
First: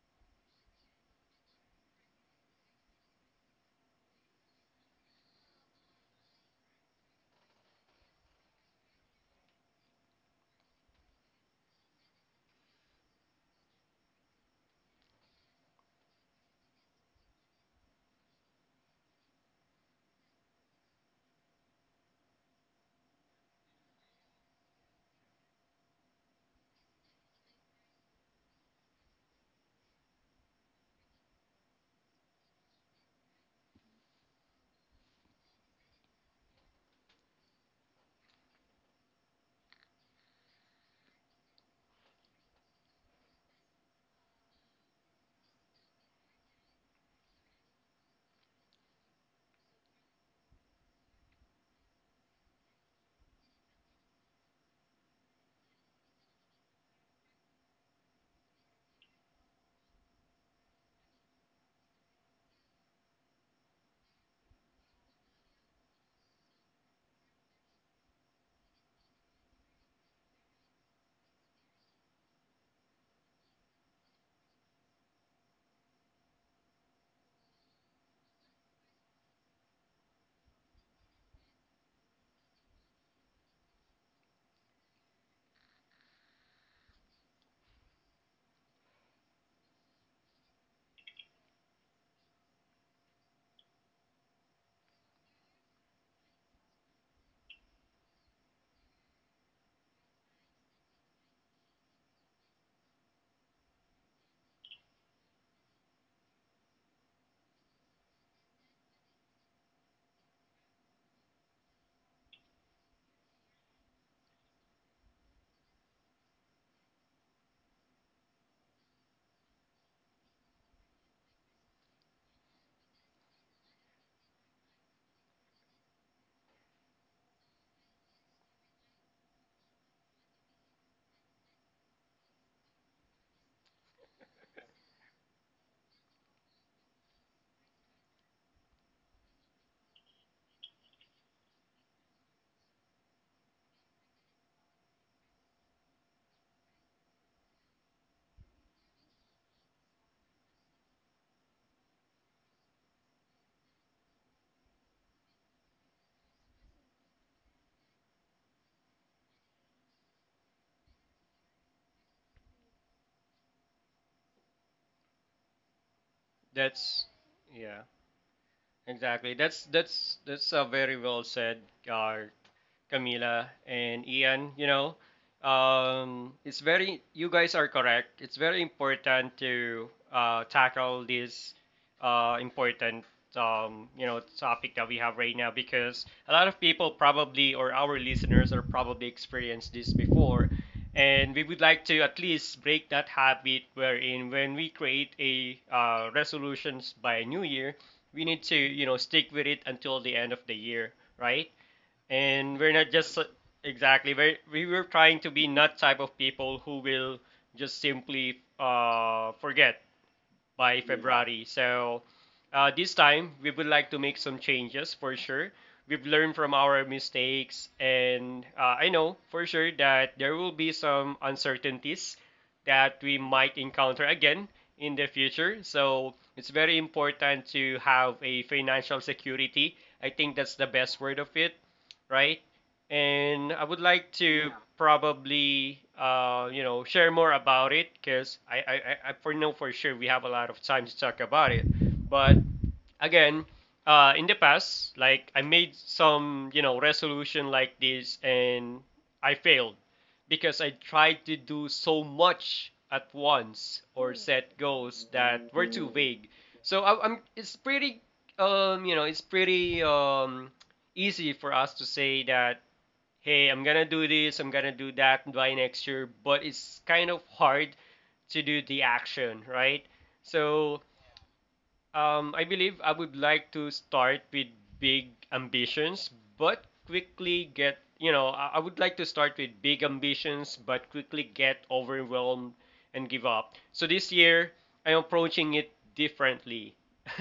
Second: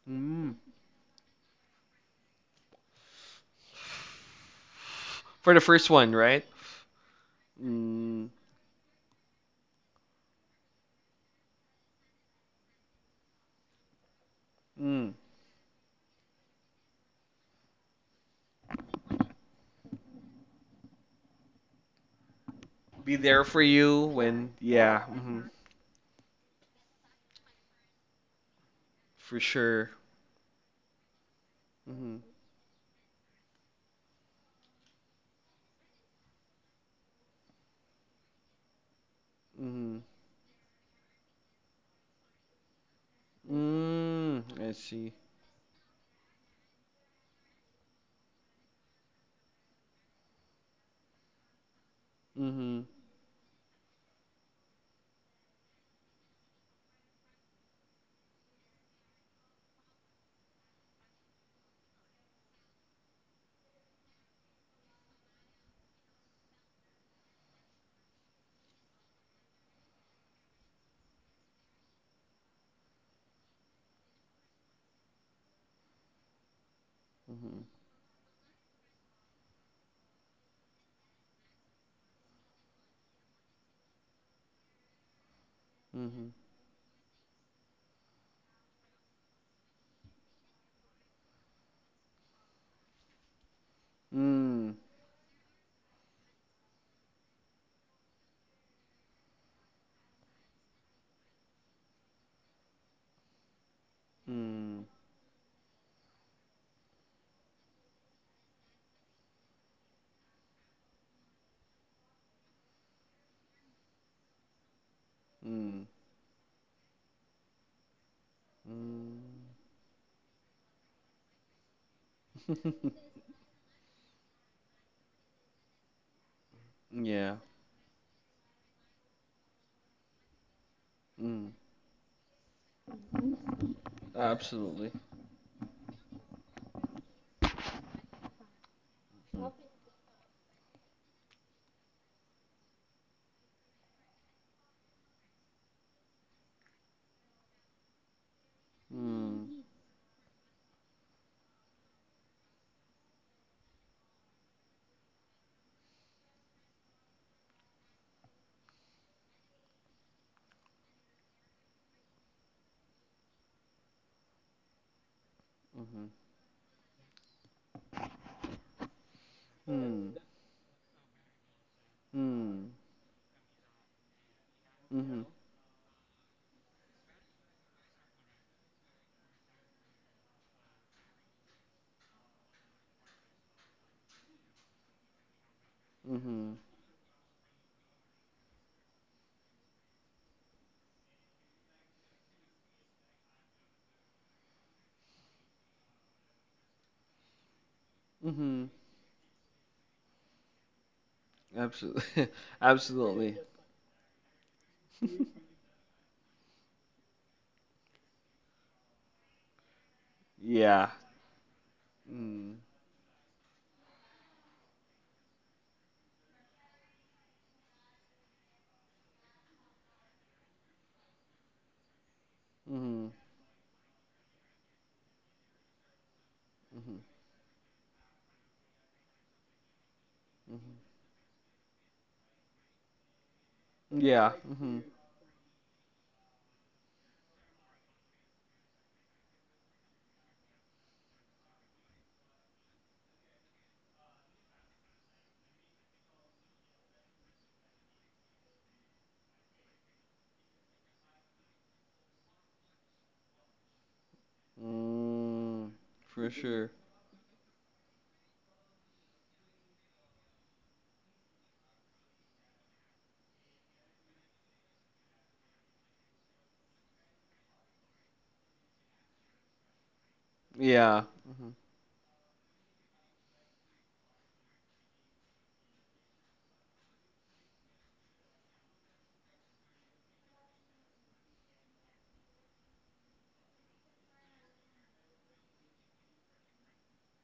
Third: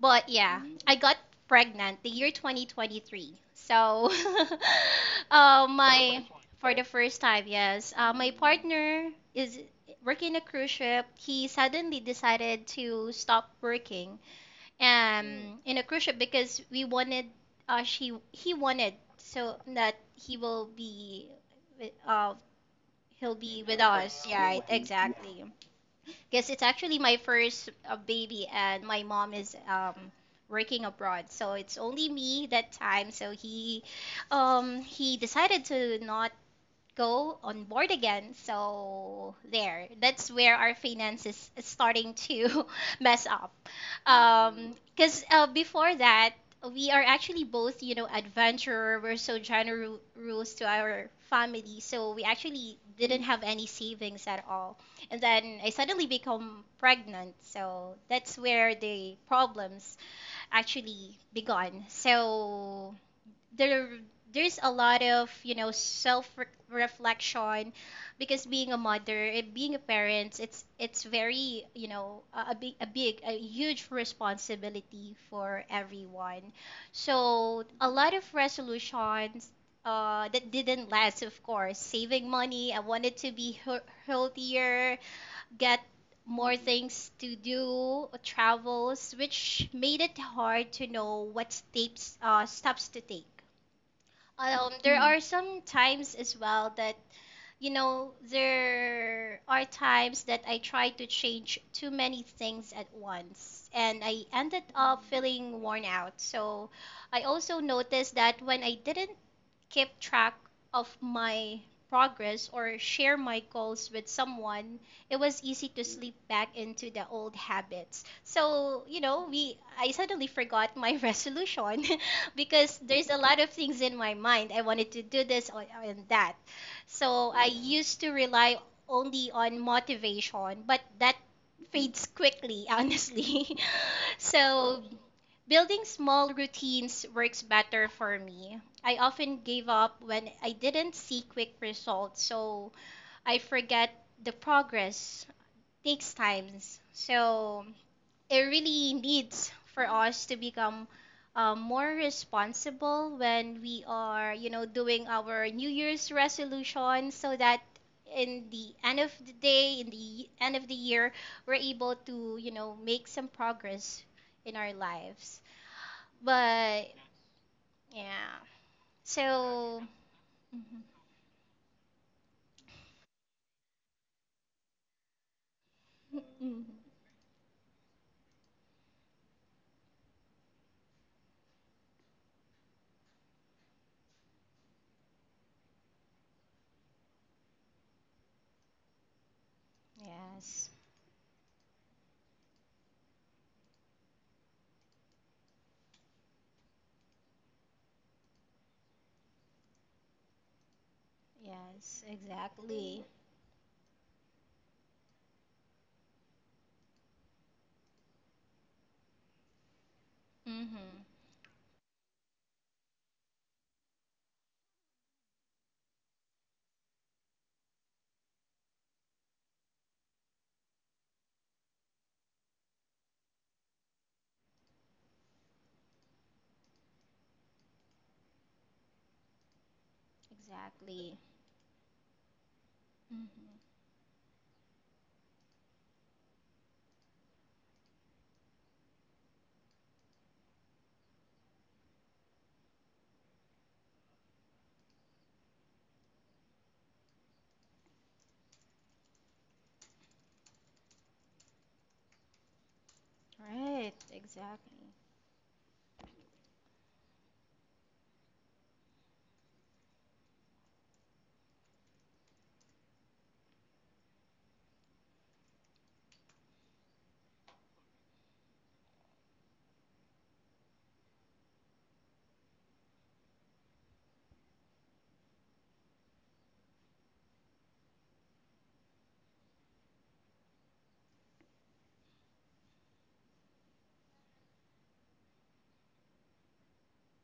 Speaker 3: But
Speaker 2: Mm.
Speaker 3: yeah, I got pregnant the year 2023. So, For the
Speaker 2: For the first one,
Speaker 3: my first one,
Speaker 2: right?
Speaker 3: for the, right? First time, yes,
Speaker 2: Mm.
Speaker 3: my partner is working a cruise ship. He suddenly decided to stop working
Speaker 2: Mm.
Speaker 3: in a cruise ship because we wanted she he wanted so that with- uh
Speaker 2: Be
Speaker 3: he'll
Speaker 2: there for
Speaker 3: be with
Speaker 2: you
Speaker 3: us. Yeah,
Speaker 2: when,
Speaker 3: right,
Speaker 2: yeah, mm-hmm,
Speaker 3: exactly, because it's actually my first baby and my mom
Speaker 2: for
Speaker 3: is
Speaker 2: sure.
Speaker 3: working abroad, so it's only
Speaker 2: Mm-hmm.
Speaker 3: me that time, so he decided to not go on board again. So there,
Speaker 2: Mm-hmm.
Speaker 3: that's where our finances is starting to mess up.
Speaker 2: Mm, I see.
Speaker 3: Because before that, we are actually both, you know, adventurer. We're so generous to our family, so we
Speaker 2: Mm-hmm.
Speaker 3: actually didn't have any savings at all. And then I suddenly become pregnant, so that's where the problems actually begun. So there there's a lot of self reflection, because being a mother and being a parent, it's very a huge responsibility for everyone.
Speaker 2: Mm-hmm.
Speaker 3: So a lot of resolutions that didn't last, of course saving money. I wanted to be healthier, get
Speaker 2: Mm-hmm.
Speaker 3: more things to do, travels, which made it hard to know what steps to take.
Speaker 2: Mm.
Speaker 3: There are some times as well that, there are times that I try to change too many things at once and I ended up feeling worn out. So I also noticed that when I didn't keep track of my progress or share my goals with someone, it was easy
Speaker 2: Mm.
Speaker 3: to slip back into the old habits.
Speaker 2: Mm.
Speaker 3: So,
Speaker 2: Mm.
Speaker 3: we I suddenly forgot my resolution. Because there's a lot of things in my mind, I wanted to do this and that.
Speaker 2: Yeah.
Speaker 3: So I used to rely only on motivation, but that
Speaker 2: Mm.
Speaker 3: fades quickly, honestly. So
Speaker 2: Absolutely.
Speaker 3: building small routines works better for me. I often
Speaker 2: Mm.
Speaker 3: gave up when I didn't see quick results, so I forget the progress takes times. So it really needs for us to become more responsible when we are, doing our New Year's resolution so that in the end of the day, in the end of the year, we're able to make some progress in our lives.
Speaker 2: Mm. Mm-hmm.
Speaker 3: But
Speaker 1: That's yeah,
Speaker 3: yeah.
Speaker 1: exactly. That's
Speaker 3: So
Speaker 1: that's that's a
Speaker 3: Mhm.
Speaker 1: very well said, uh,
Speaker 2: Mm.
Speaker 1: Camila and Ian, you know,
Speaker 2: Mm. Mm-hmm.
Speaker 1: it's
Speaker 3: Mhm.
Speaker 1: very, you guys are correct. It's very important to tackle this important, you know, topic that we have right now because a lot
Speaker 2: Mm-hmm.
Speaker 1: of people probably, or our listeners, are probably experienced this before.
Speaker 3: Yes.
Speaker 1: And we would like to at least break that habit wherein when we create a resolutions by New Year, we need to,
Speaker 2: Mm-hmm.
Speaker 1: you know, stick with it until the end of the year, right?
Speaker 3: Yes,
Speaker 2: Absolutely.
Speaker 1: And we're not
Speaker 3: exactly.
Speaker 1: just
Speaker 2: Absolutely.
Speaker 1: exactly we were trying to be not type of people who will just simply forget by
Speaker 2: Yeah.
Speaker 3: Mhm.
Speaker 1: February. So
Speaker 2: Mm.
Speaker 1: this time we would like to make some changes for sure. We've learned from our mistakes, and I know for sure that there will be some uncertainties that
Speaker 2: Mm-hmm.
Speaker 1: we might encounter again in the future. So it's very
Speaker 2: Mm-hmm.
Speaker 1: important to have a financial security. I think that's the
Speaker 2: Mm-hmm.
Speaker 1: best
Speaker 3: Exactly.
Speaker 1: word of it, right?
Speaker 3: Mhm.
Speaker 1: And I would like
Speaker 2: Yeah.
Speaker 1: to
Speaker 2: Mm-hmm.
Speaker 1: probably you know share more about it because I for know for sure we have a lot of time to talk about it. But again, in the past like I made some you know resolution like this and I failed because I tried to do so much at once
Speaker 3: Right,
Speaker 1: or set
Speaker 3: exactly.
Speaker 1: goals that were
Speaker 2: Mm.
Speaker 1: too
Speaker 2: For
Speaker 1: vague.
Speaker 2: sure.
Speaker 1: So I, I'm It's pretty it's pretty easy for us to say that hey I'm gonna do this I'm gonna do that by next year but it's kind of hard to do the action right. So
Speaker 2: Yeah. Mm-hmm.
Speaker 1: I believe I would like to start with big ambitions, but quickly get, you know, I would like to start with big ambitions, but quickly get overwhelmed and give up. So this year, I'm approaching it differently,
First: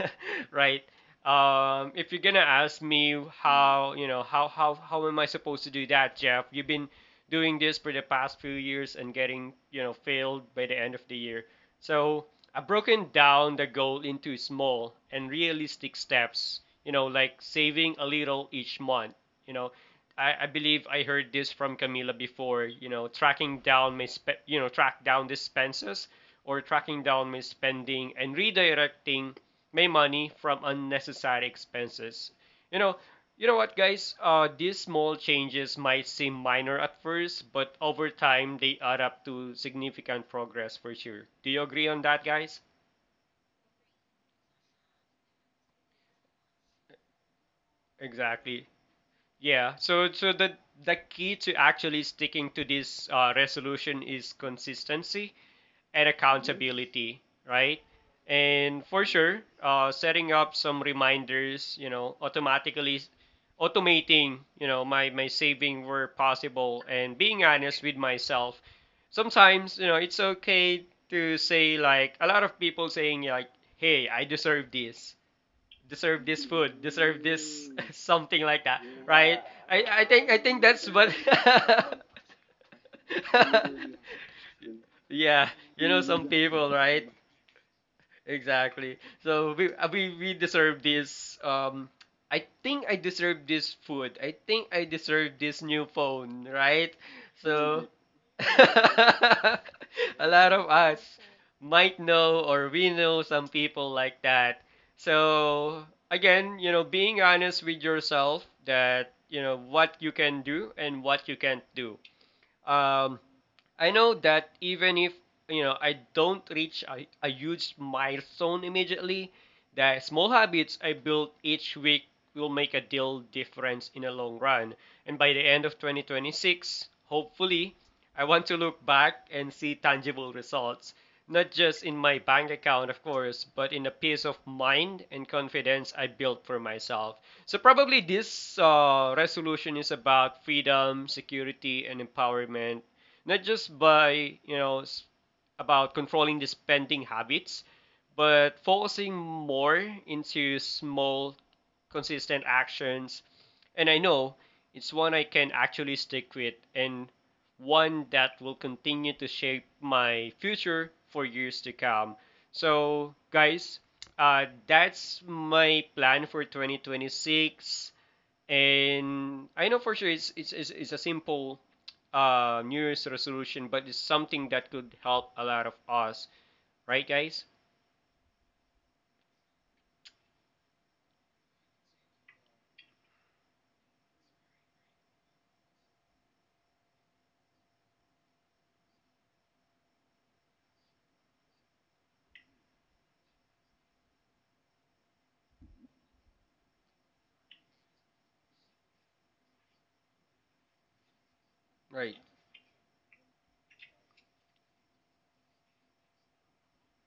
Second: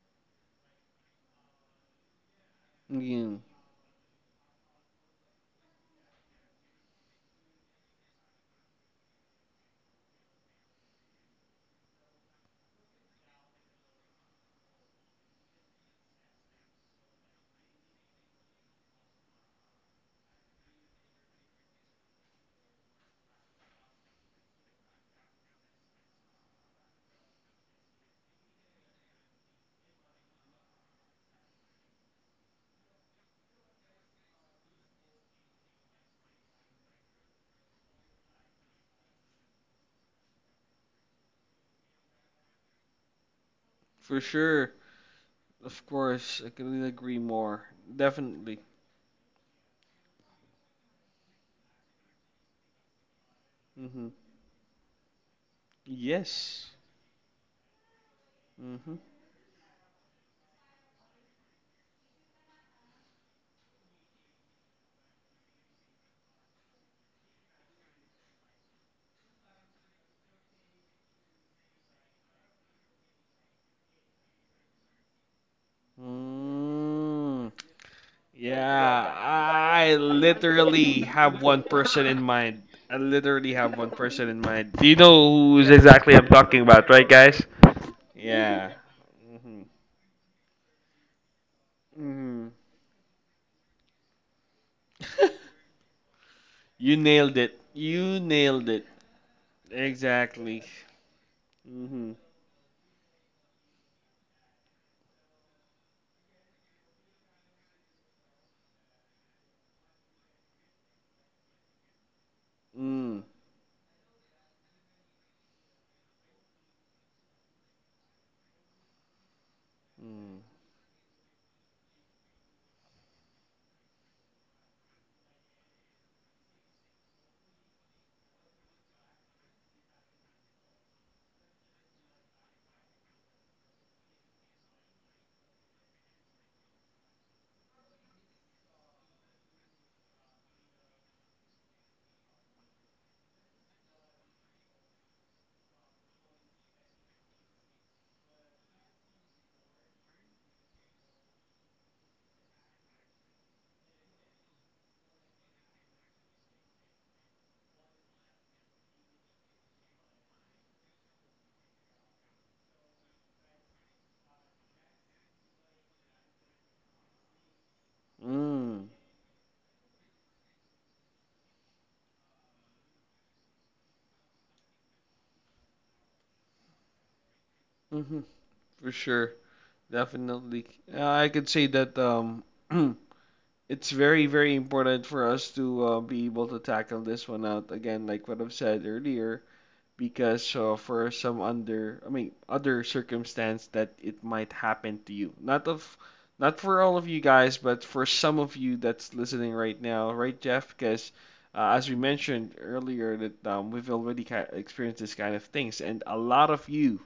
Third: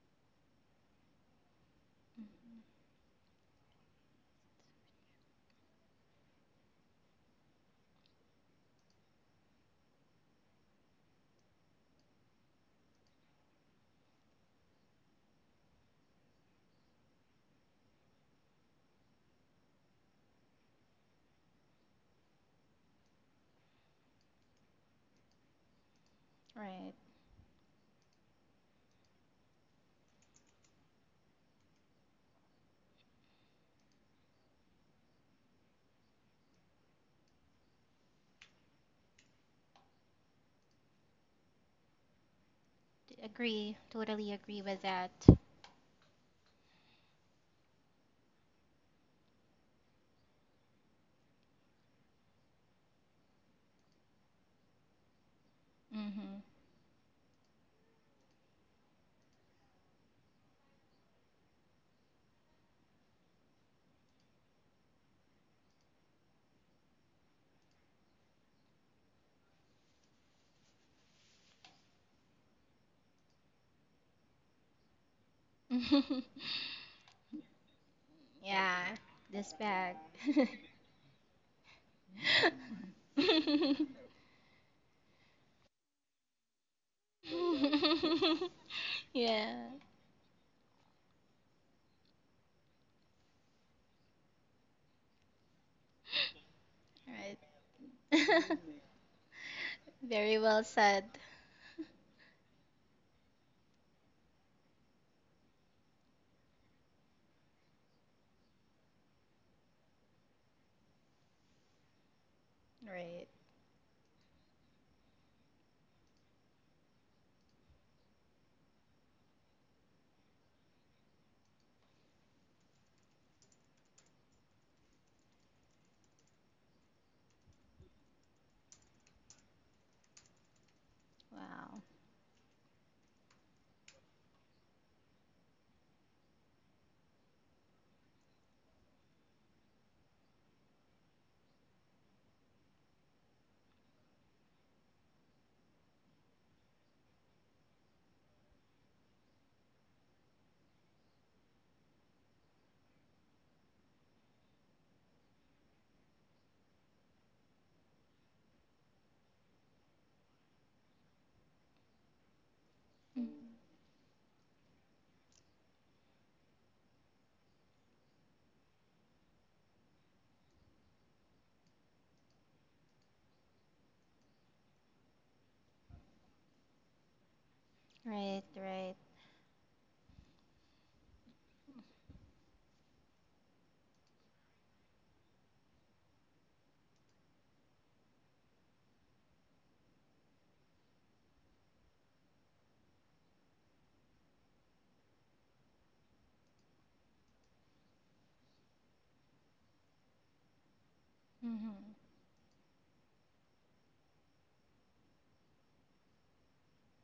Speaker 1: right? If you're gonna
Speaker 3: Mhm.
Speaker 1: ask me
Speaker 2: Yeah.
Speaker 1: how, you know, how am I supposed to do that, Jeff? You've been doing this for the past few years and getting, you know, failed by the end of the year. So I've broken down the goal into small and realistic steps, you know, like saving a little each month. You know, I believe I heard this from Camila before, you know, tracking down my, you know, track down expenses or
Speaker 3: Right.
Speaker 1: tracking down my spending and redirecting my money from unnecessary expenses. You know, you know what, guys? These small changes might seem minor at first, but over time they add up to significant progress for sure. Do you agree on that, guys?
Speaker 3: Agree.
Speaker 2: For
Speaker 3: Totally agree
Speaker 2: sure.
Speaker 3: with that.
Speaker 2: Of course, I couldn't agree more. Definitely.
Speaker 1: Exactly. Yeah. So, the key to actually sticking to this resolution
Speaker 2: Mm-hmm.
Speaker 1: is consistency and
Speaker 3: Mhm.
Speaker 2: Yes.
Speaker 1: accountability, right? And
Speaker 2: Mm-hmm.
Speaker 1: for sure, setting up some reminders, you know, automatically automating, you know, my saving where possible and being honest with myself. Sometimes, you know, it's okay to say like a lot of people saying like, hey, I deserve this food, deserve
Speaker 2: Mm.
Speaker 1: this something like
Speaker 3: Yeah.
Speaker 1: that,
Speaker 2: Yeah,
Speaker 1: right?
Speaker 3: This
Speaker 1: I,
Speaker 2: I
Speaker 3: bag.
Speaker 1: I think I think that's
Speaker 2: literally
Speaker 1: what
Speaker 2: have one person in mind. I literally have one person in mind. Do you
Speaker 1: yeah,
Speaker 2: know who's
Speaker 1: you know
Speaker 2: exactly I'm
Speaker 1: some
Speaker 2: talking
Speaker 1: people,
Speaker 2: about, right,
Speaker 1: right?
Speaker 2: guys? Yeah.
Speaker 1: Exactly. So
Speaker 3: Yeah.
Speaker 2: Mm-hmm.
Speaker 1: we deserve this. I
Speaker 2: Mm-hmm.
Speaker 1: think I deserve this food. I think I deserve this new phone, right?
Speaker 2: You nailed
Speaker 3: Right.
Speaker 2: it.
Speaker 1: So
Speaker 2: You nailed it.
Speaker 1: a
Speaker 3: Very
Speaker 1: lot
Speaker 2: Exactly.
Speaker 3: well
Speaker 1: of us
Speaker 3: said.
Speaker 1: might
Speaker 2: Mm-hmm.
Speaker 1: know or we know some people like that. So again, you know, being honest with yourself that you know what you can do and what you can't do. Um,
Speaker 2: Mm.
Speaker 3: Right.
Speaker 1: I know that even if you know I don't reach a huge milestone immediately, the small
Speaker 2: Mm.
Speaker 1: habits I build each week will make a deal difference in the long run. And by the end of 2026, hopefully, I want to look back and see tangible results, not just
Speaker 3: Wow.
Speaker 1: in my bank account, of course, but in the peace of mind and confidence I built for myself. So probably this resolution is about freedom, security, and empowerment, not just about controlling the spending habits, but focusing more into small, consistent actions. And I know it's one I can actually stick with, and one that will continue to shape my future for years to come. So,
Speaker 3: Mm.
Speaker 1: guys, that's my plan for 2026,
Speaker 2: Mm.
Speaker 1: and I know for sure it's a simple New Year's resolution, but it's something that could help a lot of us, right, guys?
Speaker 2: Mm-hmm.
Speaker 3: Right,
Speaker 2: For
Speaker 3: right.
Speaker 2: sure. Definitely. I could say that it's very, very important for us to be able to tackle this one out again, like what I've said earlier, because for some under, I mean, other circumstance that it might happen to you. Not of, not for all of you guys, but for some of you that's listening right now, right, Jeff? Because
Speaker 3: Hmm.
Speaker 2: as we
Speaker 1: Right.
Speaker 2: mentioned earlier, that we've already ki experienced this kind of things, and a lot of you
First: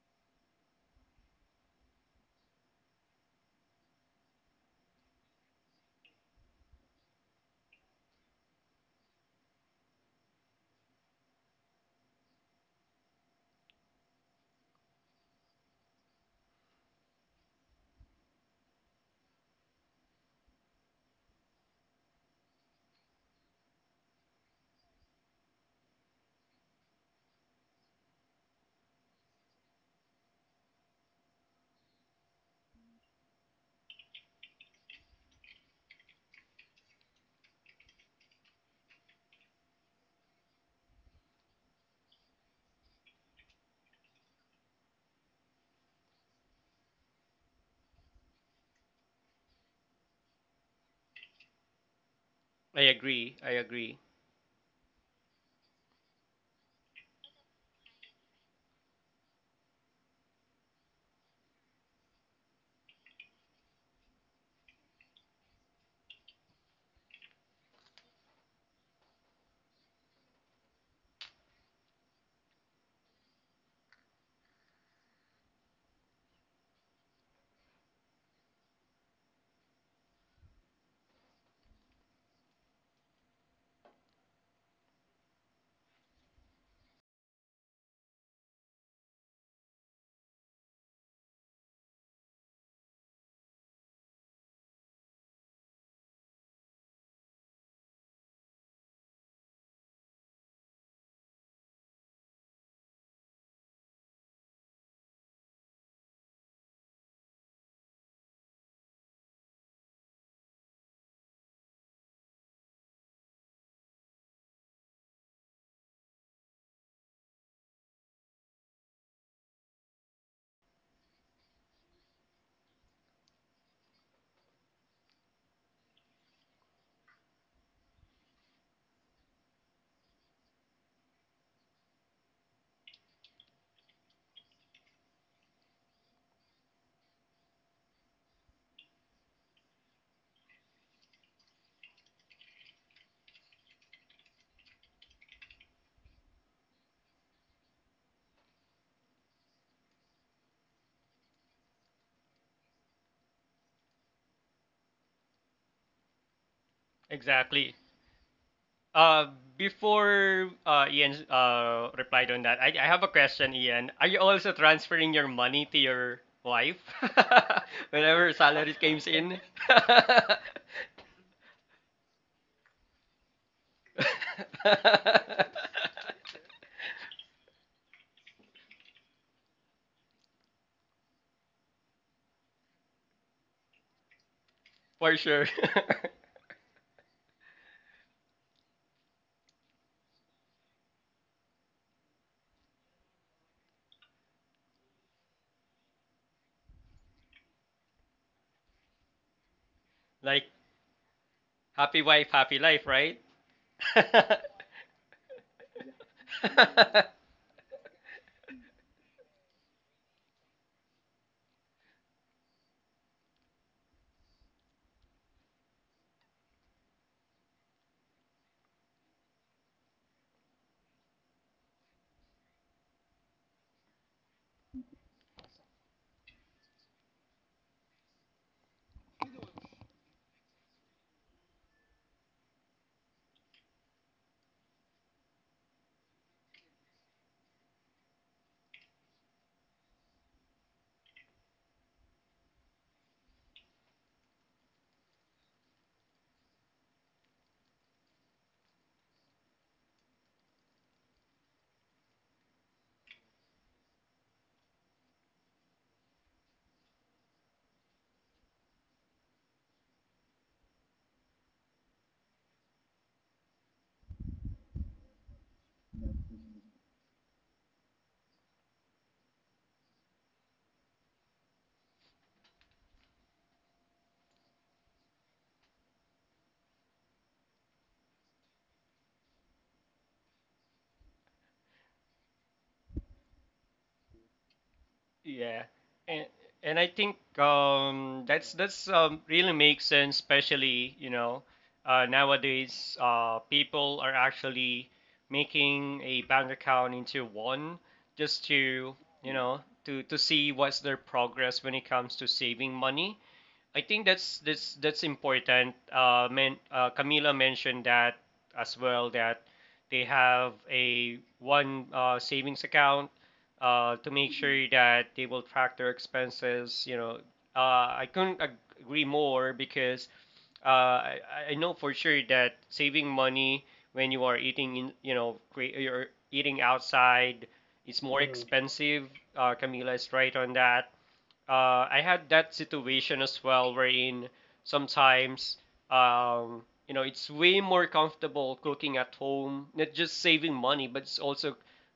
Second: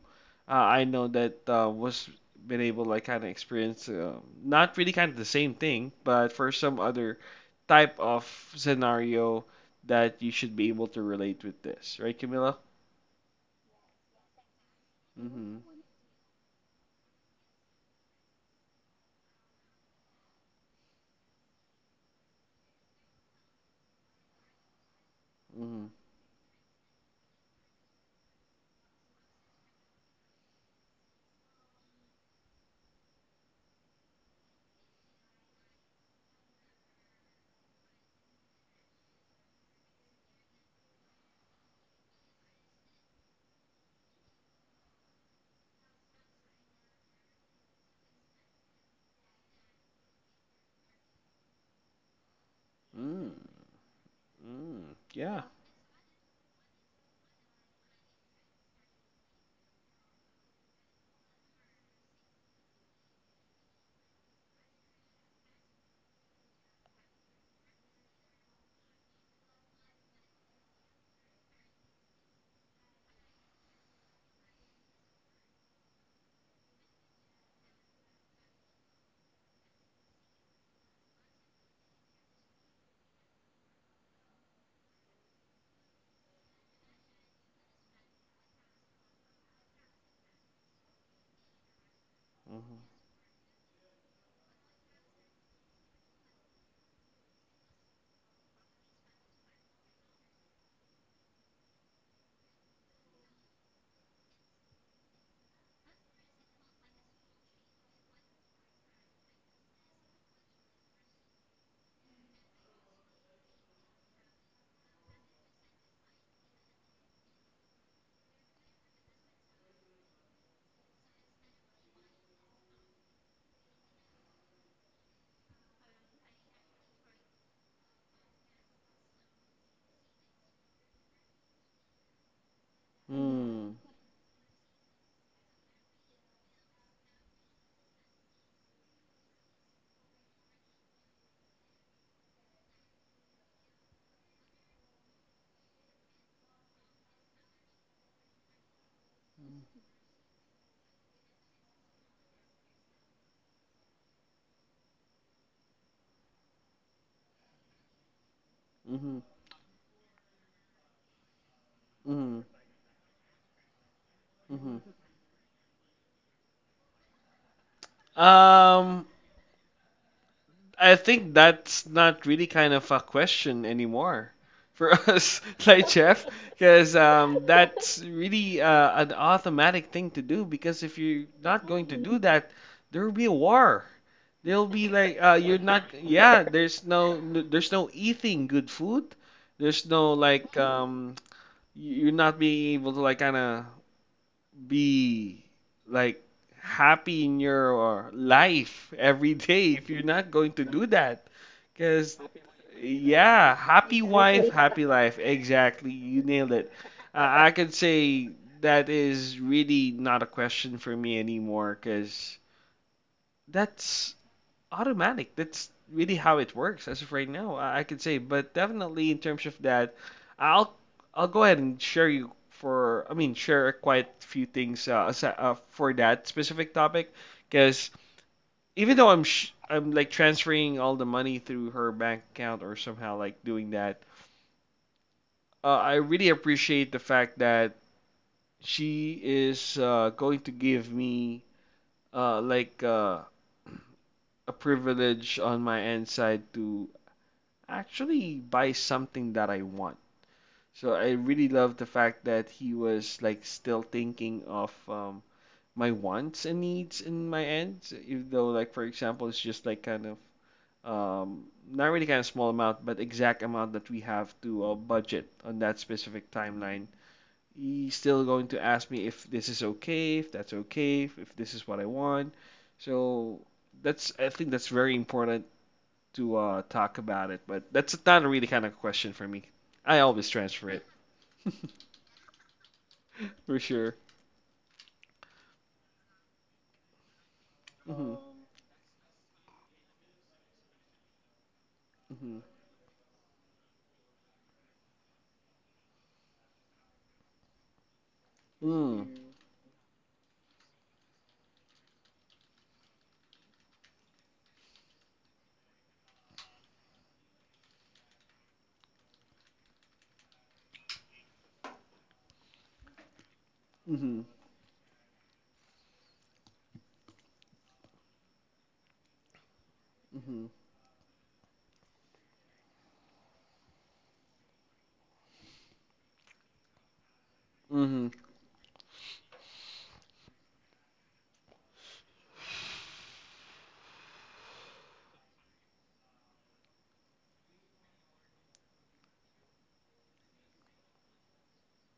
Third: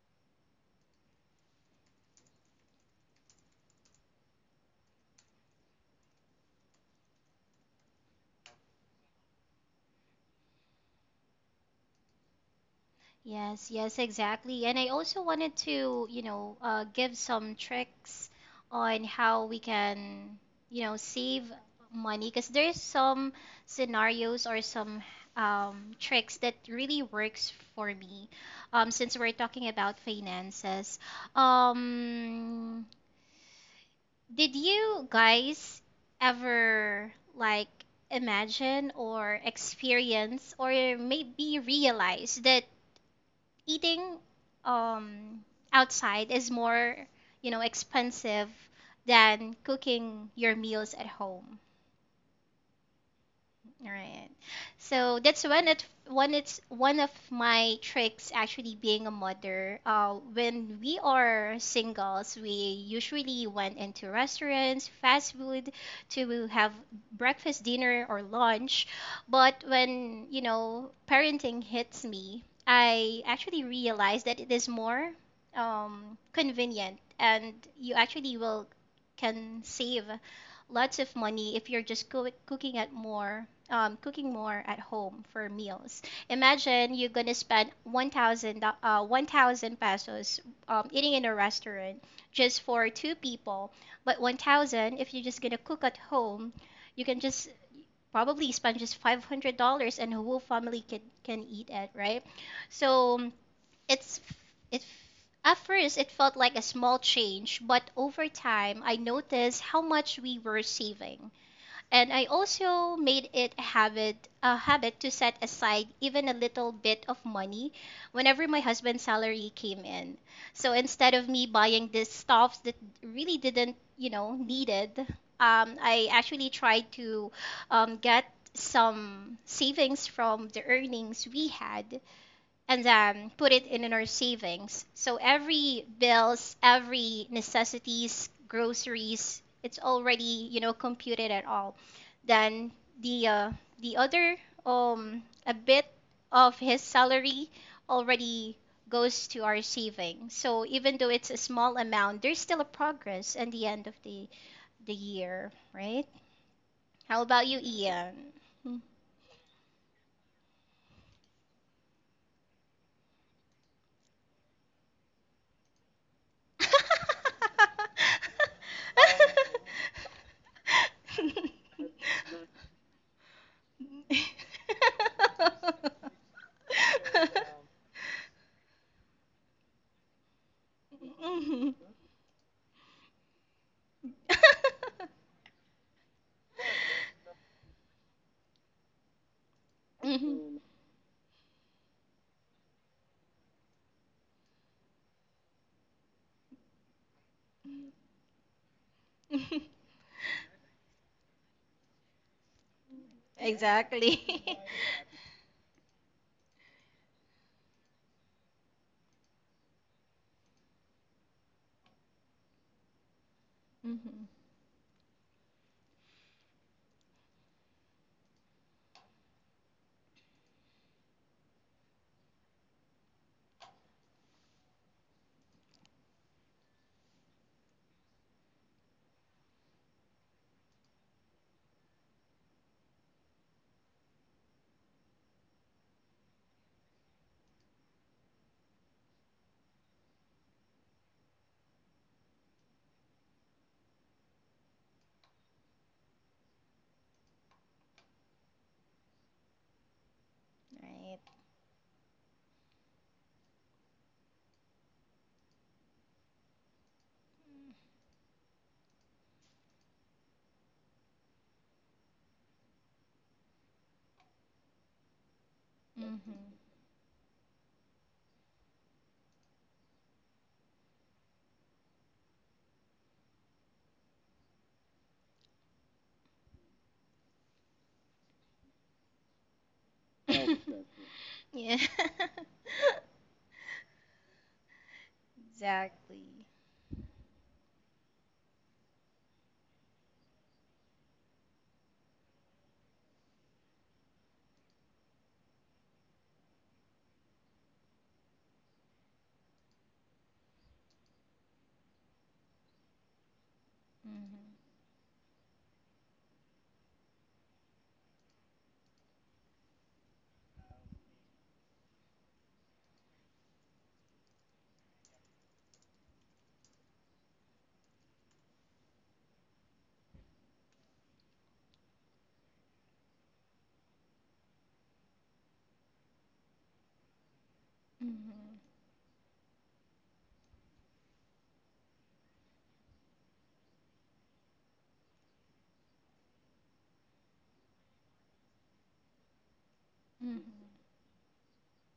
Speaker 2: I know that was been able like kind of experience not really kind of the same thing, but for some other type of scenario that you should be able to relate with this, right, Camilla?
Speaker 3: Yes, yes, exactly. And I also wanted
Speaker 2: Mm-hmm.
Speaker 3: to, give some tricks on how we can save money, because there's some scenarios or some
Speaker 2: Mm-hmm.
Speaker 3: tricks that really works for me. Since we're talking about finances, um, did you guys ever like imagine or experience or maybe realize that eating um outside is more, expensive than cooking your meals at home?
Speaker 1: I
Speaker 2: Mm.
Speaker 1: agree. I
Speaker 3: All
Speaker 1: agree.
Speaker 3: right.
Speaker 2: Mm.
Speaker 3: So
Speaker 2: Yeah.
Speaker 3: that's one it one it's one of my tricks, actually. Being a mother, when we are singles, we usually went into restaurants, fast food, to have breakfast, dinner or lunch. But when, parenting hits me, I actually realize that it is more convenient and you actually will can save lots of money if you're just cooking more at home for meals. Imagine you're gonna spend 1,000 pesos, eating in a restaurant just
Speaker 2: Mm-hmm.
Speaker 3: for two people, but 1,000 if you're just gonna cook at home, you can just probably spend just $500 and the whole family can eat it, right? So it's it at first it felt like a small change, but over time I noticed how much we were saving, and I also made it a habit to set aside even a little bit of money whenever my husband's salary came in. So instead of me buying these stuffs that really didn't needed, I actually tried to get some savings from the earnings we had and put it
Speaker 2: Mm.
Speaker 3: in our savings. So every bills, every necessities, groceries, it's already computed at all. Then the uh, the other a bit of his salary already goes to our saving. So even though it's a small amount, there's still a progress at the end of the year, right? How about you,
Speaker 1: Exactly.
Speaker 3: Ian? Hmm.
Speaker 2: Mm-hmm.
Speaker 1: Uh, before Ian replied on
Speaker 2: Mm-hmm.
Speaker 1: that, I have a question, Ian. Are you also
Speaker 2: Mm-hmm.
Speaker 1: transferring your money to your wife whenever salary
Speaker 2: Um,
Speaker 1: comes in?
Speaker 2: I think that's not really kind of a question anymore for us, like Jeff, because that's really an automatic thing to do. Because if you're not
Speaker 3: Mhm.
Speaker 2: going to do that, there will be a war. There'll be like
Speaker 1: For sure.
Speaker 2: you're not. Yeah, there's no eating good food. There's no like
Speaker 3: Mhm.
Speaker 2: you're not being able to like kind of be like happy in your life every day if you're not
Speaker 1: Like,
Speaker 2: going to do that.
Speaker 1: happy
Speaker 2: Because,
Speaker 1: wife, happy life, right?
Speaker 2: yeah, happy wife,
Speaker 3: Exactly.
Speaker 2: happy life. Exactly. You nailed it. I could say that is really not a question for me anymore because that's
Speaker 3: Mhm.
Speaker 2: automatic. That's really how it works as of right now, I could say, but definitely in terms of that, I'll I'll go ahead and share you for I mean share quite a few things asi- for that specific topic because even though I'm like transferring all the money through her bank account or somehow like doing that, I really appreciate the fact that she is going to give me uh like uh a privilege on my end side to actually buy something that I want. So I
Speaker 3: Right.
Speaker 2: really love the fact that he was like still thinking of my wants and needs in my ends, even though like for example it's just like kind of um, not really kind of small amount, but exact amount that we have to budget on that specific
Speaker 3: Mhm.
Speaker 2: timeline. He's still going to ask me if this is okay, if that's okay, if this is what I want. So that's I think that's very important to talk about it, but that's not really kind of question for me. I always transfer it
Speaker 3: Yeah.
Speaker 2: for sure.
Speaker 1: Yeah,
Speaker 3: Exactly.
Speaker 1: and and I think
Speaker 2: Mhm.
Speaker 1: that's really makes sense, especially you know,
Speaker 2: Mhm.
Speaker 1: nowadays people are actually making a bank account into one just to,
Speaker 2: Mm.
Speaker 1: you know, to see what's their progress when it comes to saving money. I think that's
Speaker 3: Mhm.
Speaker 1: that's that's important. Men, Camila mentioned that as well that they have a one savings account, to
Speaker 2: Mhm.
Speaker 1: make sure that they will track their expenses. You know, uh, I couldn't agree more because
Speaker 2: Mhm.
Speaker 1: uh, I, I know for sure that saving money when you are eating in, you know, you're eating outside, it's
Speaker 2: Mhm.
Speaker 1: more
Speaker 3: Mhm.
Speaker 1: expensive. Camila is right on that. I had that situation as well, wherein sometimes, um, you know, it's way more comfortable cooking at home, not just
Speaker 3: Mhm.
Speaker 1: saving money, but it's also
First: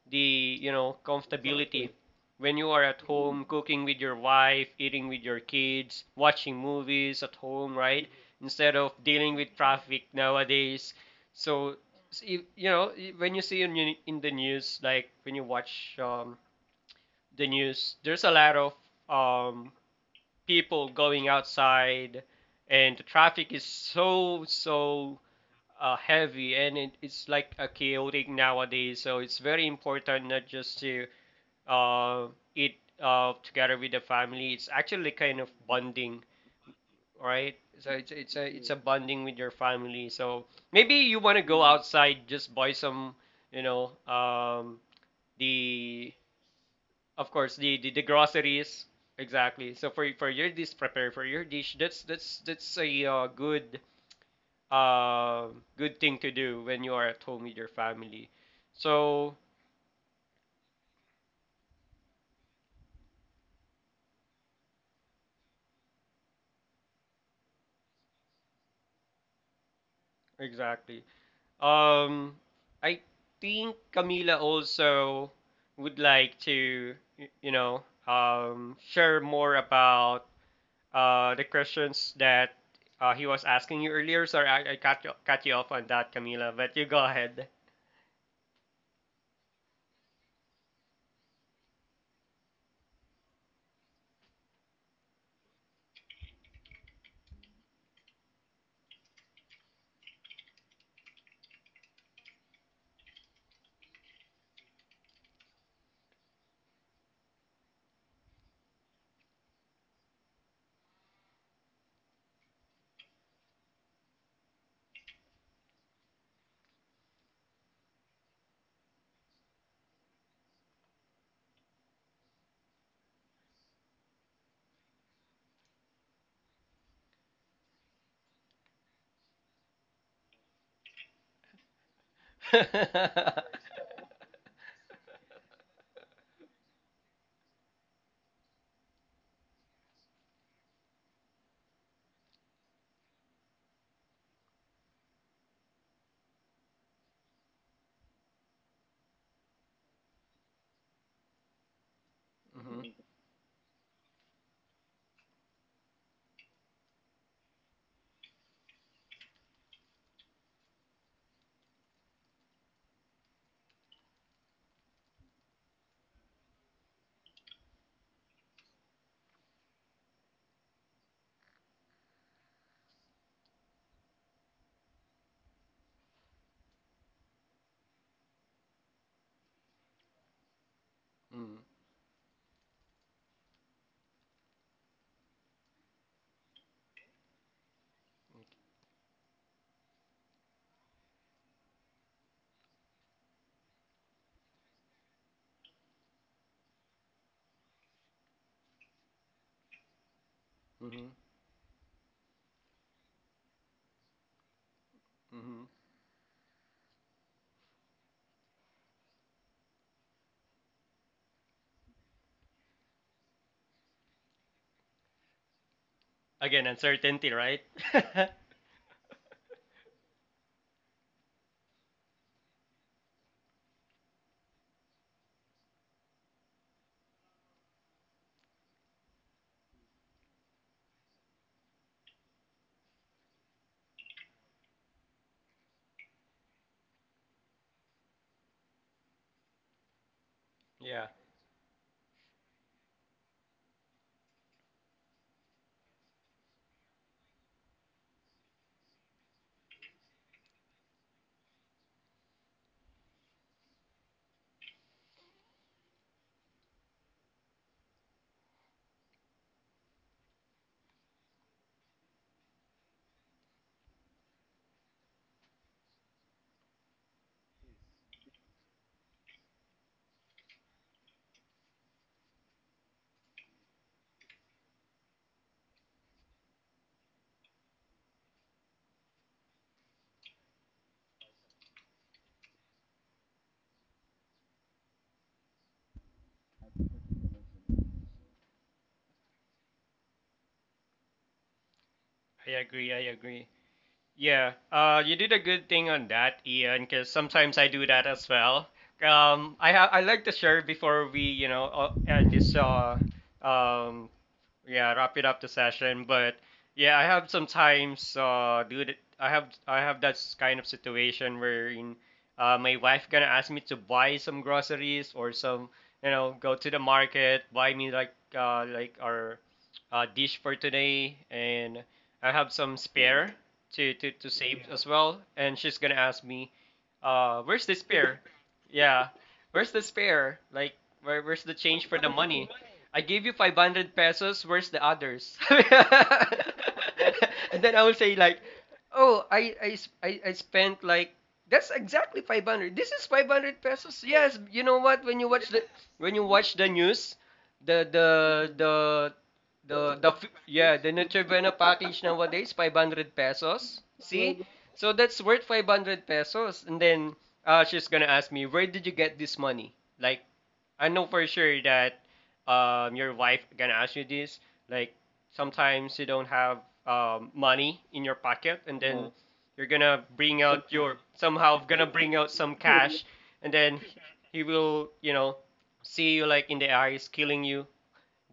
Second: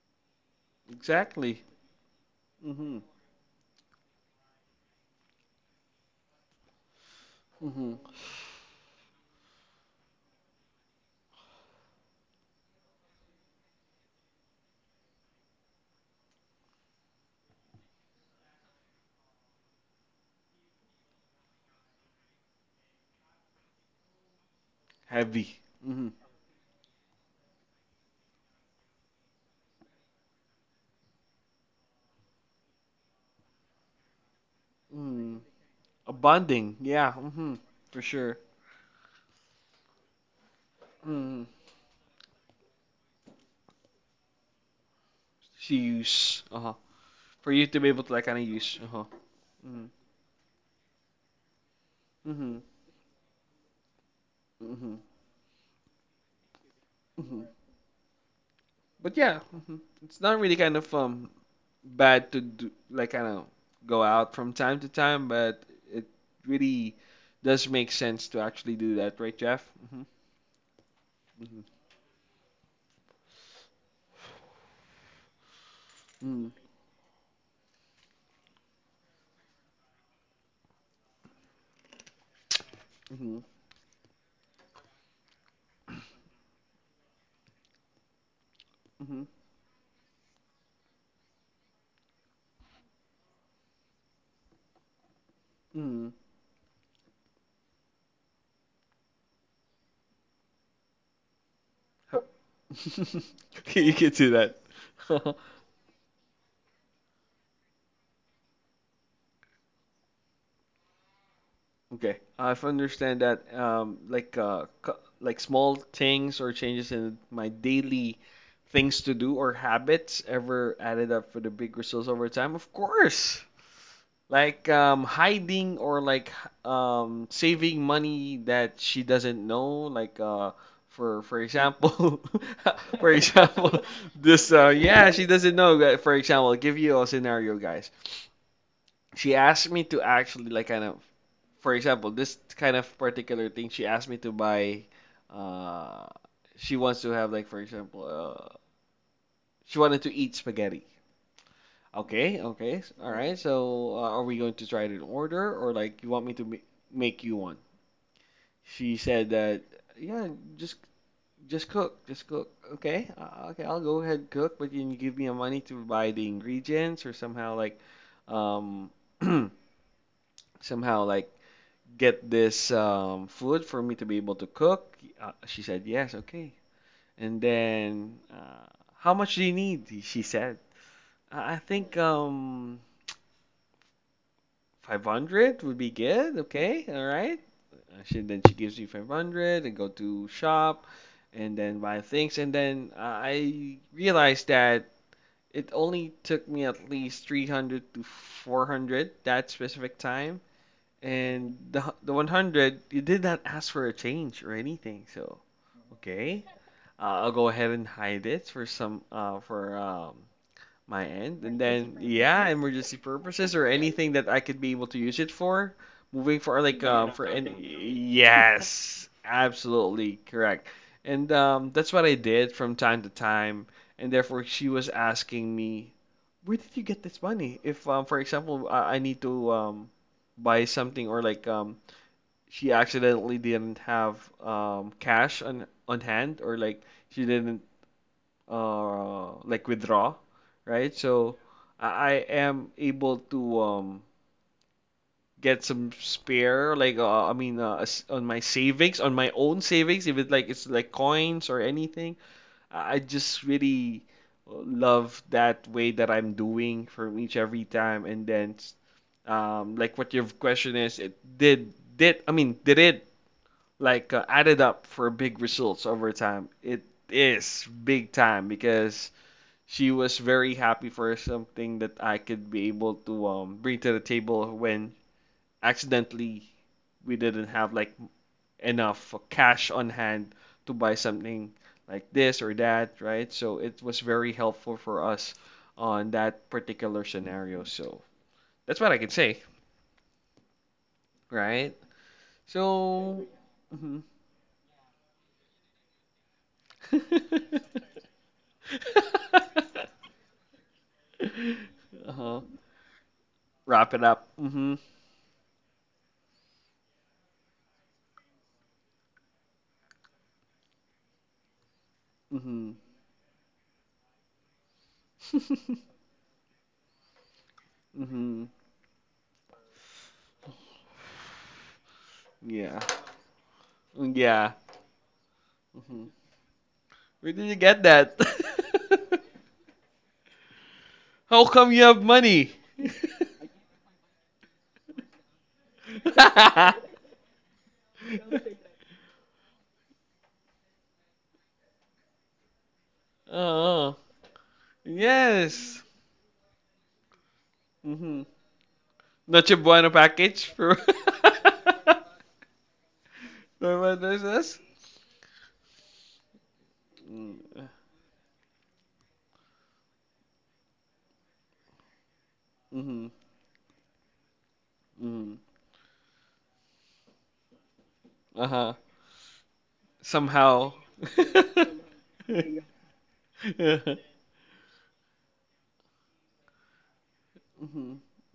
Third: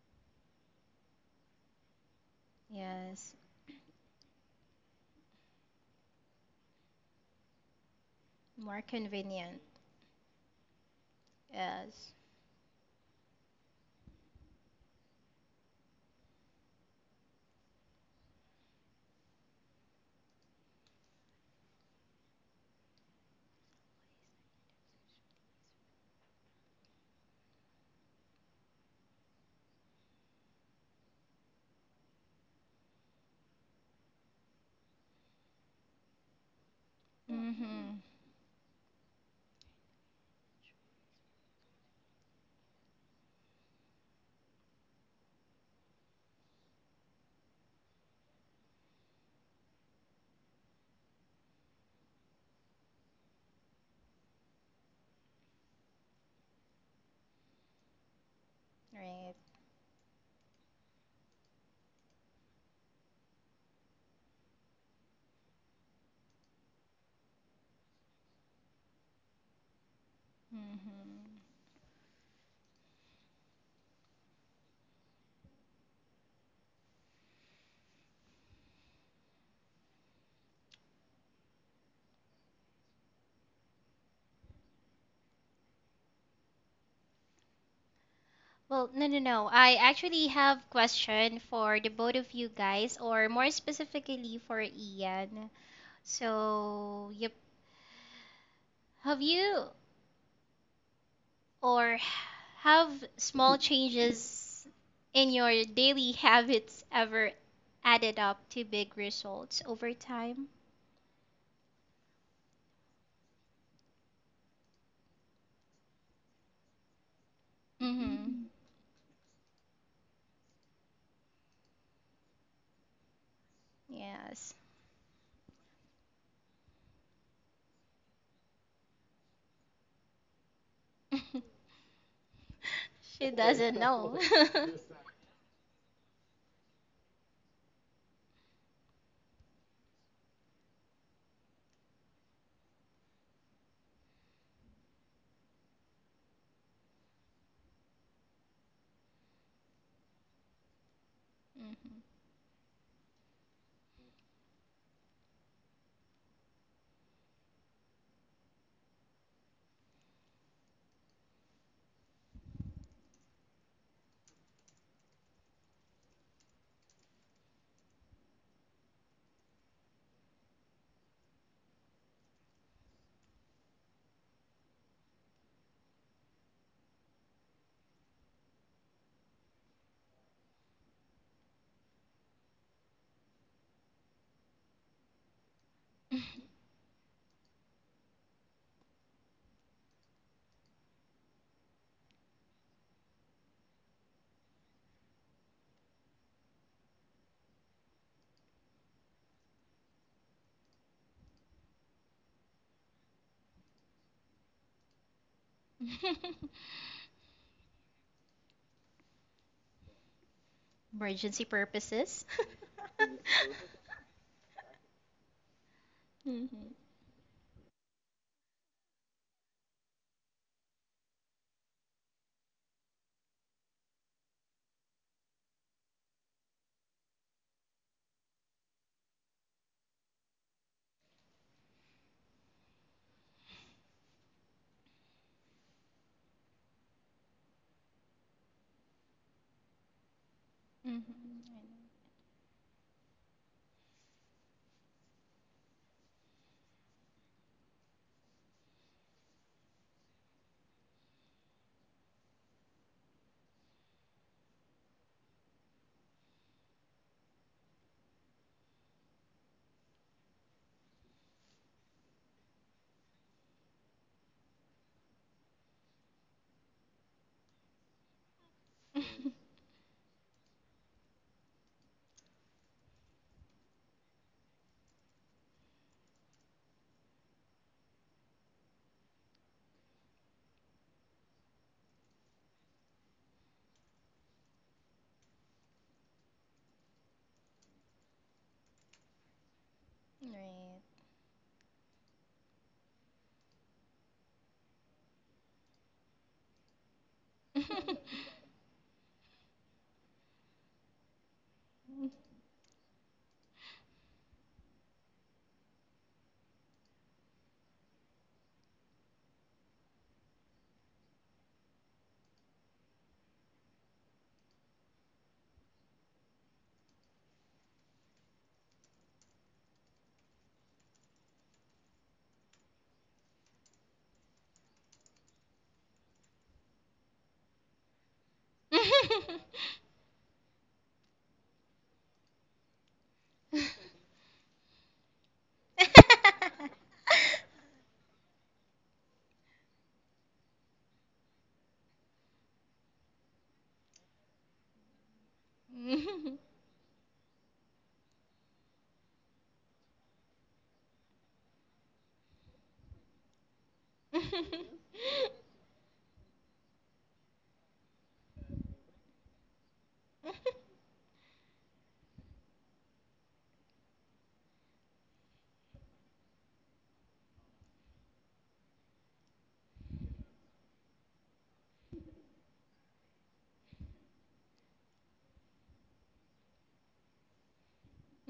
Speaker 1: the, you know,
Speaker 2: Exactly.
Speaker 1: comfortability. When you are at
Speaker 2: Mhm.
Speaker 3: Yes.
Speaker 1: home cooking with your wife, eating with your kids, watching movies at home,
Speaker 2: Mhm.
Speaker 1: right? Instead
Speaker 3: More
Speaker 1: of dealing with
Speaker 3: convenient.
Speaker 1: traffic nowadays. So,
Speaker 3: Yes.
Speaker 1: you know, when you see in the news, like when you watch the news, there's a lot of um, people going outside, and the traffic is so
Speaker 2: Heavy. Mhm.
Speaker 1: heavy, and it's like a chaotic nowadays. So it's very important not just to uh, eat together with the family. It's actually kind
Speaker 2: Mhm.
Speaker 1: of
Speaker 2: A
Speaker 1: bonding,
Speaker 2: bonding. Yeah.
Speaker 1: right?
Speaker 2: Mhm.
Speaker 1: So
Speaker 2: For
Speaker 3: Mhm.
Speaker 1: it's it's
Speaker 2: sure.
Speaker 1: a it's a bonding with your family. So maybe you want to
Speaker 2: Mhm.
Speaker 1: go outside, just buy some, you know,
Speaker 2: To
Speaker 1: the,
Speaker 2: use. Uh huh.
Speaker 1: of
Speaker 2: For
Speaker 1: course,
Speaker 2: you to be
Speaker 1: the
Speaker 2: able to like kind of use.
Speaker 1: groceries.
Speaker 2: Uh huh.
Speaker 1: Exactly,
Speaker 2: Mhm.
Speaker 1: so for your dish, prepare for your dish. that's that's
Speaker 2: Mhm.
Speaker 1: that's a good
Speaker 2: Mhm.
Speaker 1: uh good thing to do when you are at home
Speaker 2: Mhm.
Speaker 1: with your family.
Speaker 2: But
Speaker 3: Right.
Speaker 1: So
Speaker 2: yeah, mhm, it's not really kind of bad to do like kind of go out from time to time, but it really does make sense to actually do that, right, Jeff? Mm-hmm.
Speaker 1: exactly,
Speaker 3: Hmm.
Speaker 1: um I think Camila also would like
Speaker 2: Mm-hmm.
Speaker 1: to you know, share more about the questions that he
Speaker 2: Mm-hmm.
Speaker 1: was asking you earlier. Sorry, I cut you off on that, Camila, but you go ahead.
Speaker 3: Well, no, no, no. I actually have question for the both of you guys, or more specifically for Ian.
Speaker 2: Mm-hmm. Mm-hmm.
Speaker 3: So, yep. Have you or have small
Speaker 2: You can do that.
Speaker 3: changes in your daily habits ever added up to big results over time?
Speaker 2: Okay, I've understand that like like small things or changes in my daily
Speaker 3: Mm-hmm.
Speaker 2: things to do or habits ever added up for the big results over time. Of course.
Speaker 3: Yes.
Speaker 2: Like hiding or like saving money that she doesn't know like for example. For
Speaker 3: She
Speaker 1: Mm-hmm.
Speaker 3: doesn't
Speaker 2: example,
Speaker 3: know.
Speaker 2: this yeah she doesn't know that- for example I'll give you a scenario, guys. She asked me to actually like kind of for example this kind of particular thing she asked me to buy, uh she wants to have like for example she wanted to eat spaghetti. Okay, okay. s- All right. So, are we going to try it in order or like you want me to ma make you one? She said that, yeah, just just cook, just cook. Okay. Okay, I'll go ahead and cook, but can you give me a money to buy the ingredients or somehow like um somehow like get this food for me to be able to cook? She said, "Yes, okay." And then how much do you need? She said. I think 500 would be good. Okay, all right. She then she gives you 500 and go to shop, and then buy things. And then I realized that it only took me at least 300 to 400 that specific time.
Speaker 1: Mm-hmm.
Speaker 2: And the one hundred, you did not ask for a change or anything. So
Speaker 1: Mm-hmm.
Speaker 2: okay,
Speaker 3: Mhm.
Speaker 2: I'll go ahead and hide it for some for my end,
Speaker 3: Emergency
Speaker 2: and then
Speaker 3: purposes.
Speaker 2: yeah, emergency purposes or anything that I could be able to use it for moving for
Speaker 1: Again,
Speaker 3: Mhm.
Speaker 2: like for
Speaker 1: uncertainty, right?
Speaker 2: any. Yes, absolutely correct. And that's what I did from time to time, and therefore she was asking me, where did you get this money if for example I need to buy something or like she accidentally didn't have cash on hand or like she didn't like withdraw, right?
Speaker 3: Mhm.
Speaker 1: Yeah,
Speaker 2: So
Speaker 3: I
Speaker 2: I am able to get some spare, like I mean, on my savings, on my own savings, if it's like it's like coins or anything. I just really love that way that I'm doing from each every time, and then like what your question is, it did I mean did it like added up for big results over time? It is big time because she was very happy for something that I could be able to bring to the table when accidentally we didn't have like enough cash on hand to buy something like this or that, right? So it was very helpful for us on that particular scenario. So that's what I can say, right?
Speaker 1: I agree. I
Speaker 2: So,
Speaker 1: agree.
Speaker 2: Mhm.
Speaker 1: Yeah, you did a good thing on that, Ian, because sometimes I do that as well. I like to share before we, you know, end
Speaker 2: uh-huh.
Speaker 1: this
Speaker 2: Wrap it
Speaker 1: um,
Speaker 2: up. Mm-hmm.
Speaker 1: yeah, wrap it up the session. But yeah, I have sometimes do that. I have that kind of situation where
Speaker 2: Mm-hmm.
Speaker 1: my wife gonna ask me to buy some groceries or some, you know, go to the market, buy me like
Speaker 2: Mm-hmm.
Speaker 1: our dish for today. And I have some
Speaker 2: Yeah.
Speaker 1: spare to, to
Speaker 2: Yeah.
Speaker 1: save as well, and she's gonna
Speaker 2: Hmm.
Speaker 1: ask me
Speaker 2: Where did you
Speaker 1: where's the
Speaker 2: get that?
Speaker 1: spare. Yeah, where's the spare, like, where's
Speaker 2: How
Speaker 1: the
Speaker 2: come you
Speaker 1: change for
Speaker 2: have
Speaker 1: the money?
Speaker 2: money?
Speaker 1: I gave you 500 pesos, where's the others? And
Speaker 3: know.
Speaker 1: then I will say like, oh, I spent like, that's exactly 500. This is 500
Speaker 2: Oh,
Speaker 1: pesos. Yes, you know what? When you watch the,
Speaker 2: yes.
Speaker 1: when you watch the news, the, the,
Speaker 2: Mm-hmm.
Speaker 1: the,
Speaker 2: Noche Buena package for.
Speaker 1: yeah, the Nutrivena package nowadays, 500
Speaker 2: For
Speaker 1: pesos.
Speaker 2: what is
Speaker 1: See?
Speaker 2: this?
Speaker 1: So that's worth 500 pesos. And then
Speaker 2: Mm-hmm.
Speaker 1: she's gonna ask me, where did you get this money? Like, I know for sure that your wife gonna ask you this. Like
Speaker 2: Mm-hmm.
Speaker 1: sometimes you don't have money in your pocket,
Speaker 2: Uh-huh.
Speaker 1: and then, mhm, you're gonna bring
Speaker 2: Somehow.
Speaker 1: out your, somehow gonna bring out some cash, and then
Speaker 2: Mm-hmm.
Speaker 1: he will, you know, see you like in the eyes, killing you.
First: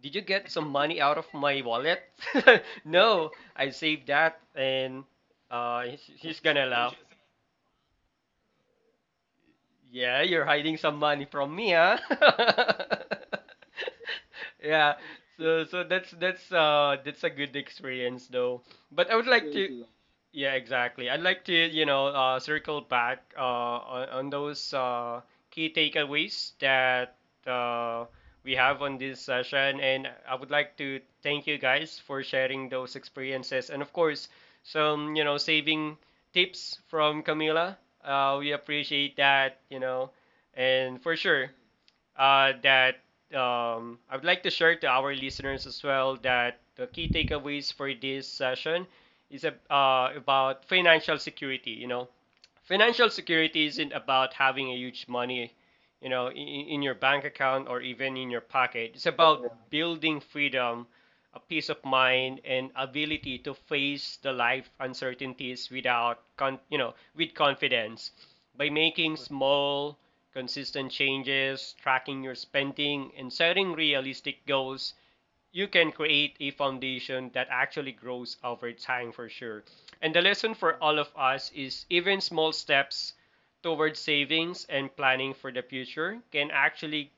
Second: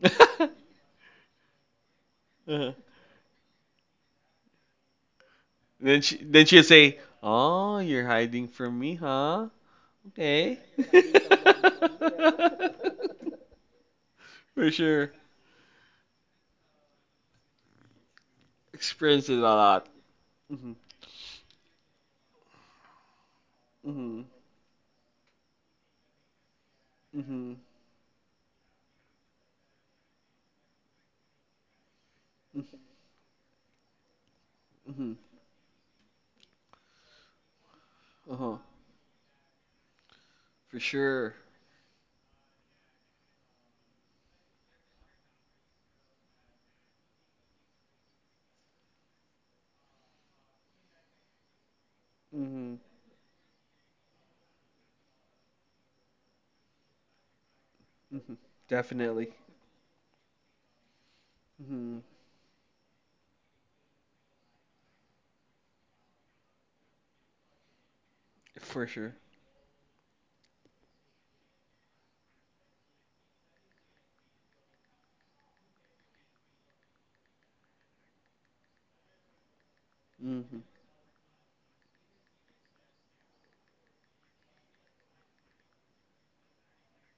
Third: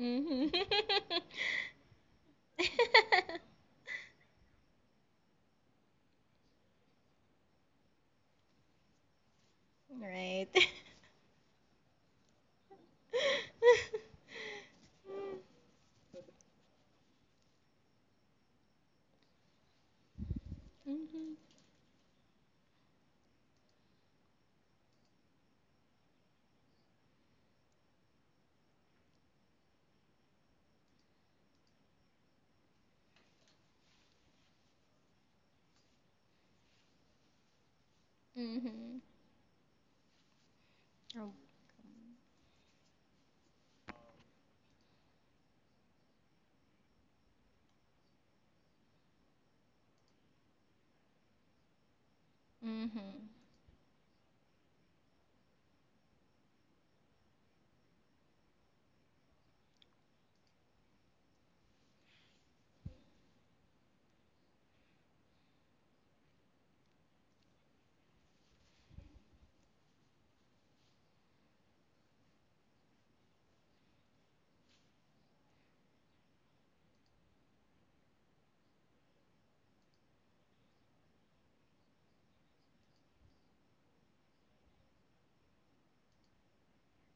Speaker 1: Did you get some money out of my wallet?
Speaker 2: Uh-huh.
Speaker 1: No, I saved that, and
Speaker 2: Then she
Speaker 1: he's
Speaker 2: then she'll
Speaker 1: gonna laugh.
Speaker 2: say, "Oh, you're hiding from me, huh?
Speaker 1: Yeah, you're
Speaker 3: Right.
Speaker 2: Okay."
Speaker 1: hiding some money from me, huh?
Speaker 2: For
Speaker 1: Yeah.
Speaker 2: sure,
Speaker 1: So so that's that's a good experience though. But I would
Speaker 2: experience it a
Speaker 1: like to,
Speaker 2: lot.
Speaker 1: yeah,
Speaker 2: Mm-hmm.
Speaker 1: exactly. I'd
Speaker 3: Mhm.
Speaker 1: like to, you know, circle back
Speaker 2: Mm-hmm.
Speaker 1: on those key takeaways that
Speaker 2: Mm-hmm.
Speaker 1: uh we have on this session, and I would like to thank you guys for sharing
Speaker 2: Mm-hmm.
Speaker 1: those experiences and, of course,
Speaker 2: Mm-hmm.
Speaker 1: some, you know, saving tips from Camila.
Speaker 3: Mhm.
Speaker 1: We
Speaker 2: Uh-huh.
Speaker 3: Right. Mhm. Mhm.
Speaker 1: appreciate that, you know,
Speaker 2: For
Speaker 1: and for
Speaker 3: Oh.
Speaker 2: sure.
Speaker 1: sure that, I would like to share to our listeners as well that the key takeaways for this session is about financial security. You know,
Speaker 2: Mm-hmm.
Speaker 1: financial
Speaker 3: Mhm.
Speaker 1: security isn't about having a huge money, you know, in your bank account or even in
Speaker 2: Mm-hmm.
Speaker 1: your pocket. It's
Speaker 2: Definitely.
Speaker 1: about building freedom, a peace of
Speaker 2: Mm-hmm.
Speaker 1: mind, and ability to face the life uncertainties without, you know, with confidence. By
Speaker 2: For sure.
Speaker 1: making small, consistent changes, tracking your spending, and setting realistic goals, you can create a foundation that actually grows over time for sure. And the lesson
Speaker 2: Mm-hmm.
Speaker 1: for all of us is even small steps towards savings and planning for the future can actually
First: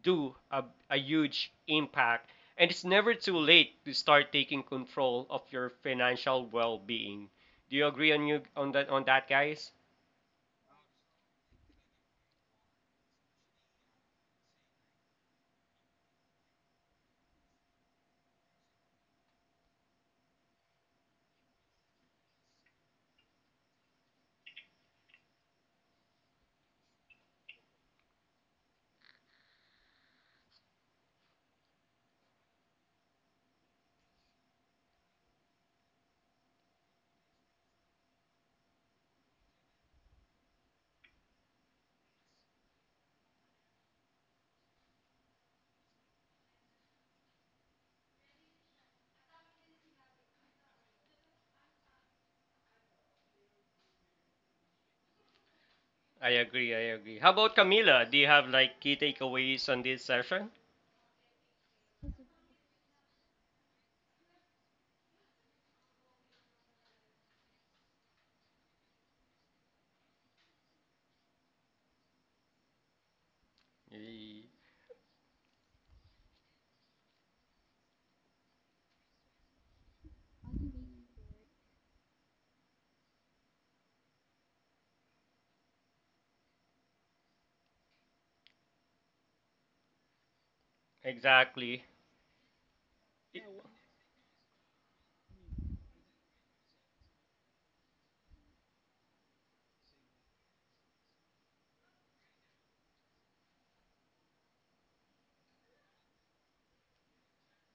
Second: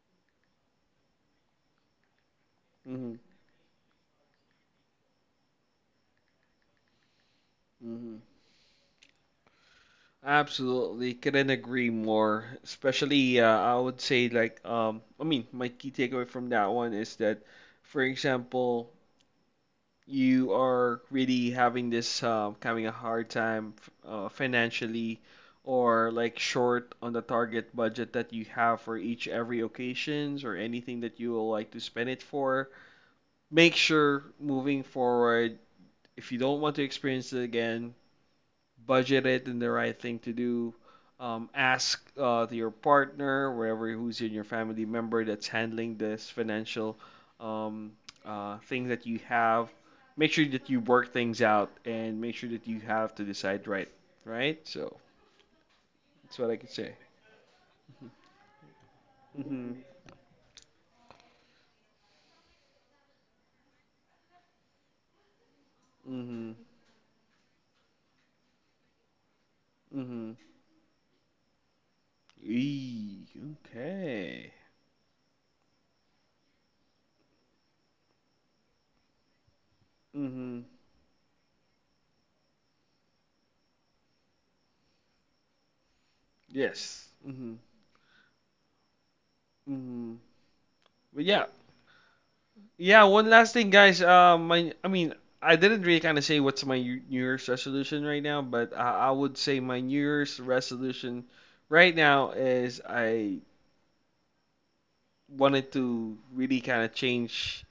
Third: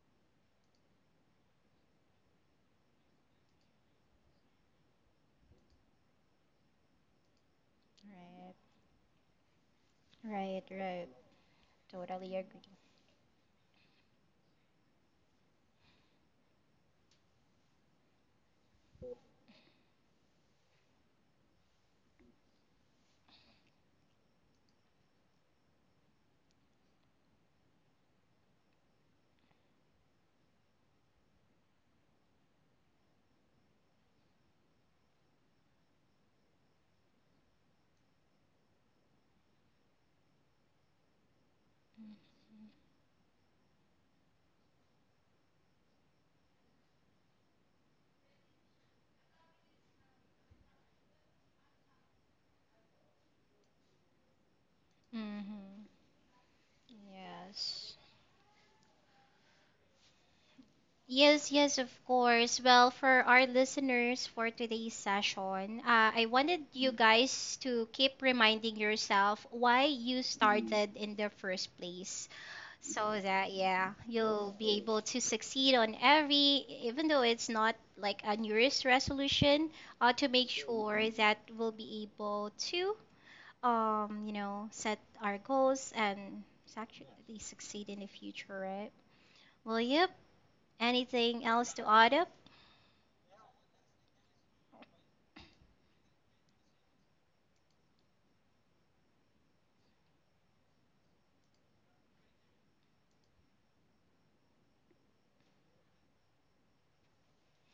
Speaker 1: do a huge impact. And it's never
Speaker 2: Mm-hmm.
Speaker 1: too late to start taking control of your financial well-being. Do you agree
Speaker 2: Mm-hmm.
Speaker 1: on you
Speaker 3: Right.
Speaker 1: on that, on that, guys?
Speaker 3: Right, right.
Speaker 2: Absolutely. Couldn't agree
Speaker 3: Totally
Speaker 2: more.
Speaker 3: agree.
Speaker 2: Especially, I would say, like, I mean, my key takeaway from that one is that, for example, you are really having this having a hard time financially or like short on the target budget that you have for each every occasions or anything that you will like to spend it for, make sure moving forward if you don't want to experience it again, budget it and the right thing to do. Ask to your partner, wherever who's in your family member that's handling this financial um, thing that you have. Make sure that you work things out and make sure that you have to decide right. Right? So
Speaker 3: Mm-hmm.
Speaker 1: I
Speaker 2: that's what I could
Speaker 1: agree, I
Speaker 2: say.
Speaker 1: agree. How about
Speaker 3: Yes.
Speaker 1: Camila? Do you have like key takeaways on
Speaker 2: Mm-hmm.
Speaker 1: this session?
Speaker 3: Yes, yes, of course. Well, for our listeners for today's session, I
Speaker 2: Mm-hmm.
Speaker 3: wanted you guys to keep reminding yourself why you
Speaker 2: Mm-hmm.
Speaker 3: started in the first place, so
Speaker 2: Eee,
Speaker 3: that, yeah, you'll
Speaker 2: okay.
Speaker 3: be able to succeed on every, even though it's not like a New Year's resolution, to make
Speaker 2: Mm-hmm.
Speaker 3: sure that we'll be able to set our goals and
Speaker 2: Yes.
Speaker 3: actually
Speaker 2: Mm-hmm.
Speaker 3: succeed in the future, right? Will you?
Speaker 2: Mm-hmm. But
Speaker 3: Anything
Speaker 2: yeah,
Speaker 3: else
Speaker 1: Exactly.
Speaker 3: to add up?
Speaker 2: yeah, one last thing, guys. My, I mean, I didn't really kind of say what's my New Year's resolution right now, but I would say my New Year's resolution right now is I wanted to really kind of change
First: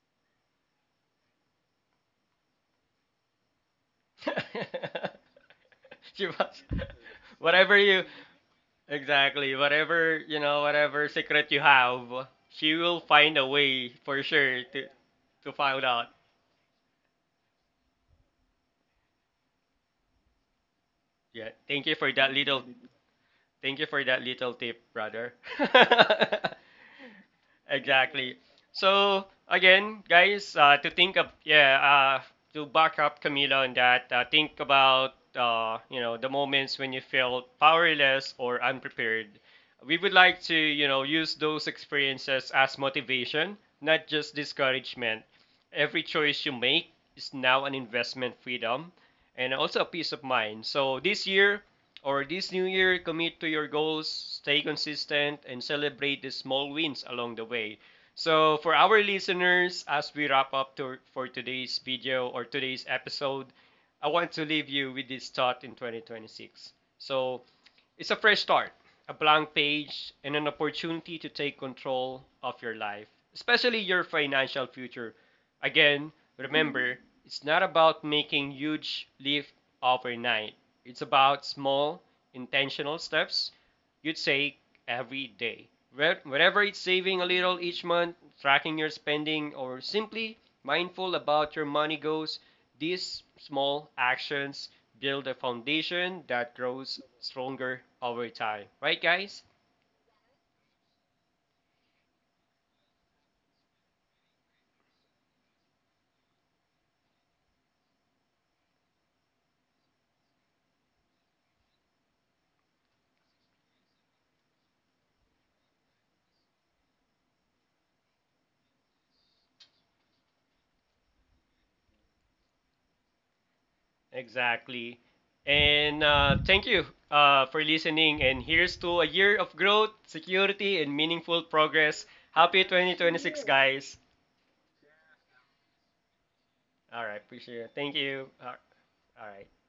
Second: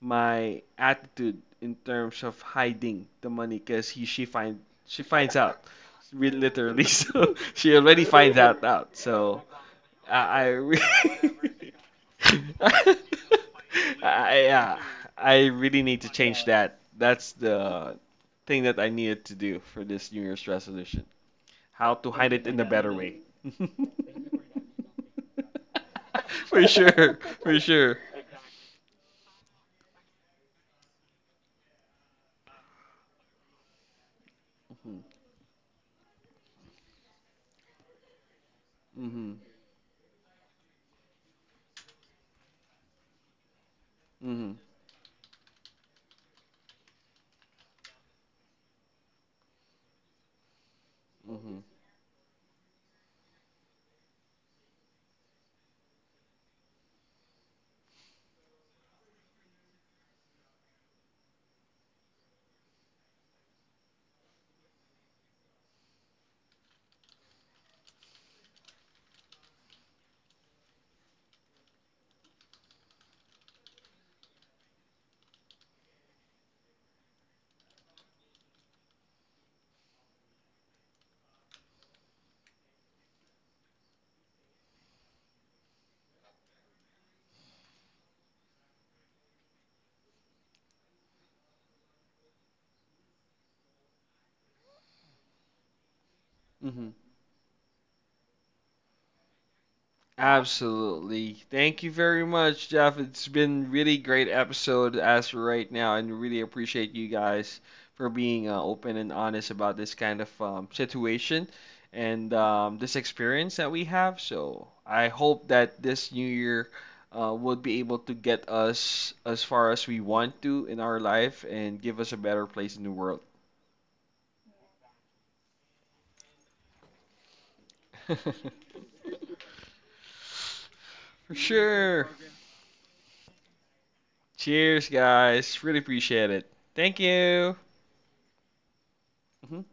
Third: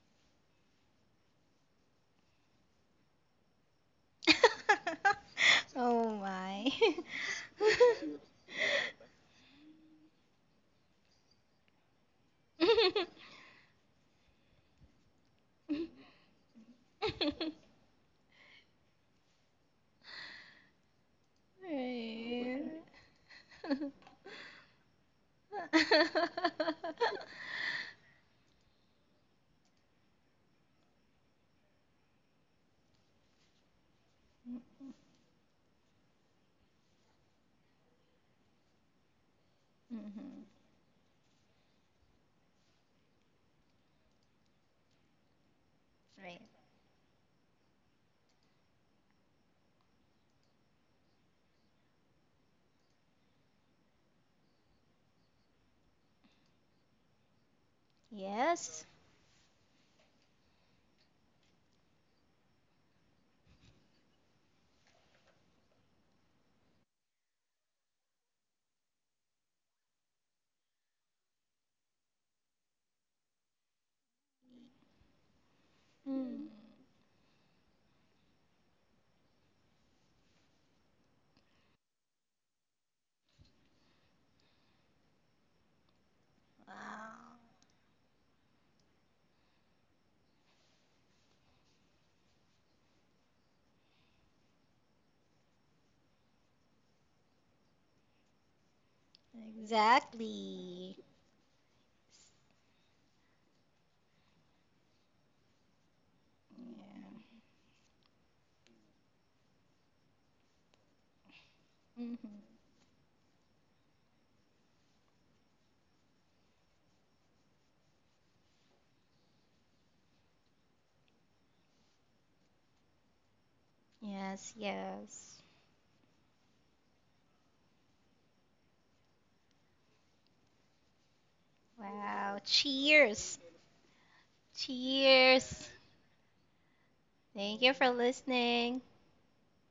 Speaker 2: my attitude in terms of hiding the money because he she find she finds out,
Speaker 3: Oh
Speaker 1: She
Speaker 2: really
Speaker 1: was,
Speaker 3: my.
Speaker 2: literally. So
Speaker 1: whatever
Speaker 2: she
Speaker 1: you,
Speaker 2: already finds out out. So
Speaker 1: exactly, whatever, you
Speaker 2: I, I,
Speaker 1: know,
Speaker 2: re-
Speaker 1: whatever secret you have, she will find a way for
Speaker 2: I,
Speaker 1: sure
Speaker 2: uh,
Speaker 1: to
Speaker 2: I
Speaker 1: to
Speaker 2: really
Speaker 1: find
Speaker 2: need to
Speaker 1: out.
Speaker 2: change that. That's the thing that I needed to do for this New Year's resolution.
Speaker 1: Yeah, thank
Speaker 2: How
Speaker 1: you
Speaker 2: to
Speaker 1: for
Speaker 2: hide
Speaker 1: that
Speaker 2: it in
Speaker 3: Right.
Speaker 2: a
Speaker 1: little,
Speaker 2: better way.
Speaker 1: thank you for that little tip, brother.
Speaker 2: For sure, for sure.
Speaker 1: Exactly. So again, guys, to think of, yeah, to back up Camila on that, think
Speaker 2: Mm-hmm,
Speaker 1: about you know, the moments when you felt powerless or
Speaker 2: mm-hmm,
Speaker 1: unprepared. We would like
Speaker 3: Mhm.
Speaker 1: to, you know, use those experiences as motivation, not just
Speaker 2: mm-hmm,
Speaker 1: discouragement. Every
Speaker 3: Right.
Speaker 1: choice you make is now an investment freedom and also a peace of mind. So this
Speaker 2: mm-hmm,
Speaker 1: year, or this new year, commit to your goals, stay consistent, and celebrate the small wins along the way. So, for
Speaker 3: Yes.
Speaker 1: our listeners, as we wrap up to, for today's video or today's episode, I want to leave you with this thought in 2026. So, it's a fresh start, a blank page, and an opportunity to take control of your life, especially your financial future. Again,
Speaker 3: Mm.
Speaker 1: remember, it's not about making huge leaps overnight. It's about small, intentional steps you'd say every day. Whether it's saving a
Speaker 3: Wow.
Speaker 1: little each month, tracking your spending, or simply mindful about your money goals, these small actions build a foundation that
Speaker 2: mm-hmm.
Speaker 1: grows stronger over time. Right, guys?
Speaker 3: Exactly.
Speaker 2: Absolutely. Thank you very much, Jeff. It's been really great episode as for right now, and really appreciate you
Speaker 3: Yeah.
Speaker 2: guys for being open and honest about this kind of situation and
Speaker 3: Mhm.
Speaker 2: this experience that we have. So I hope that this new year would be able to get us as far as we want to in our life and give us a better place in the world.
Speaker 3: Yes,
Speaker 1: Exactly.
Speaker 3: yes.
Speaker 1: And thank you for listening. And here's to a year of growth, security, and
Speaker 2: For
Speaker 1: meaningful
Speaker 2: sure.
Speaker 1: progress.
Speaker 3: Wow.
Speaker 1: Happy
Speaker 3: Cheers.
Speaker 1: 2026, guys.
Speaker 2: Cheers, guys.
Speaker 3: Cheers.
Speaker 2: Really appreciate it. Thank
Speaker 1: All right,
Speaker 2: you.
Speaker 1: appreciate
Speaker 3: Thank you
Speaker 1: it.
Speaker 3: for
Speaker 1: Thank you.
Speaker 3: listening.
Speaker 1: All right.
Speaker 2: Mhm.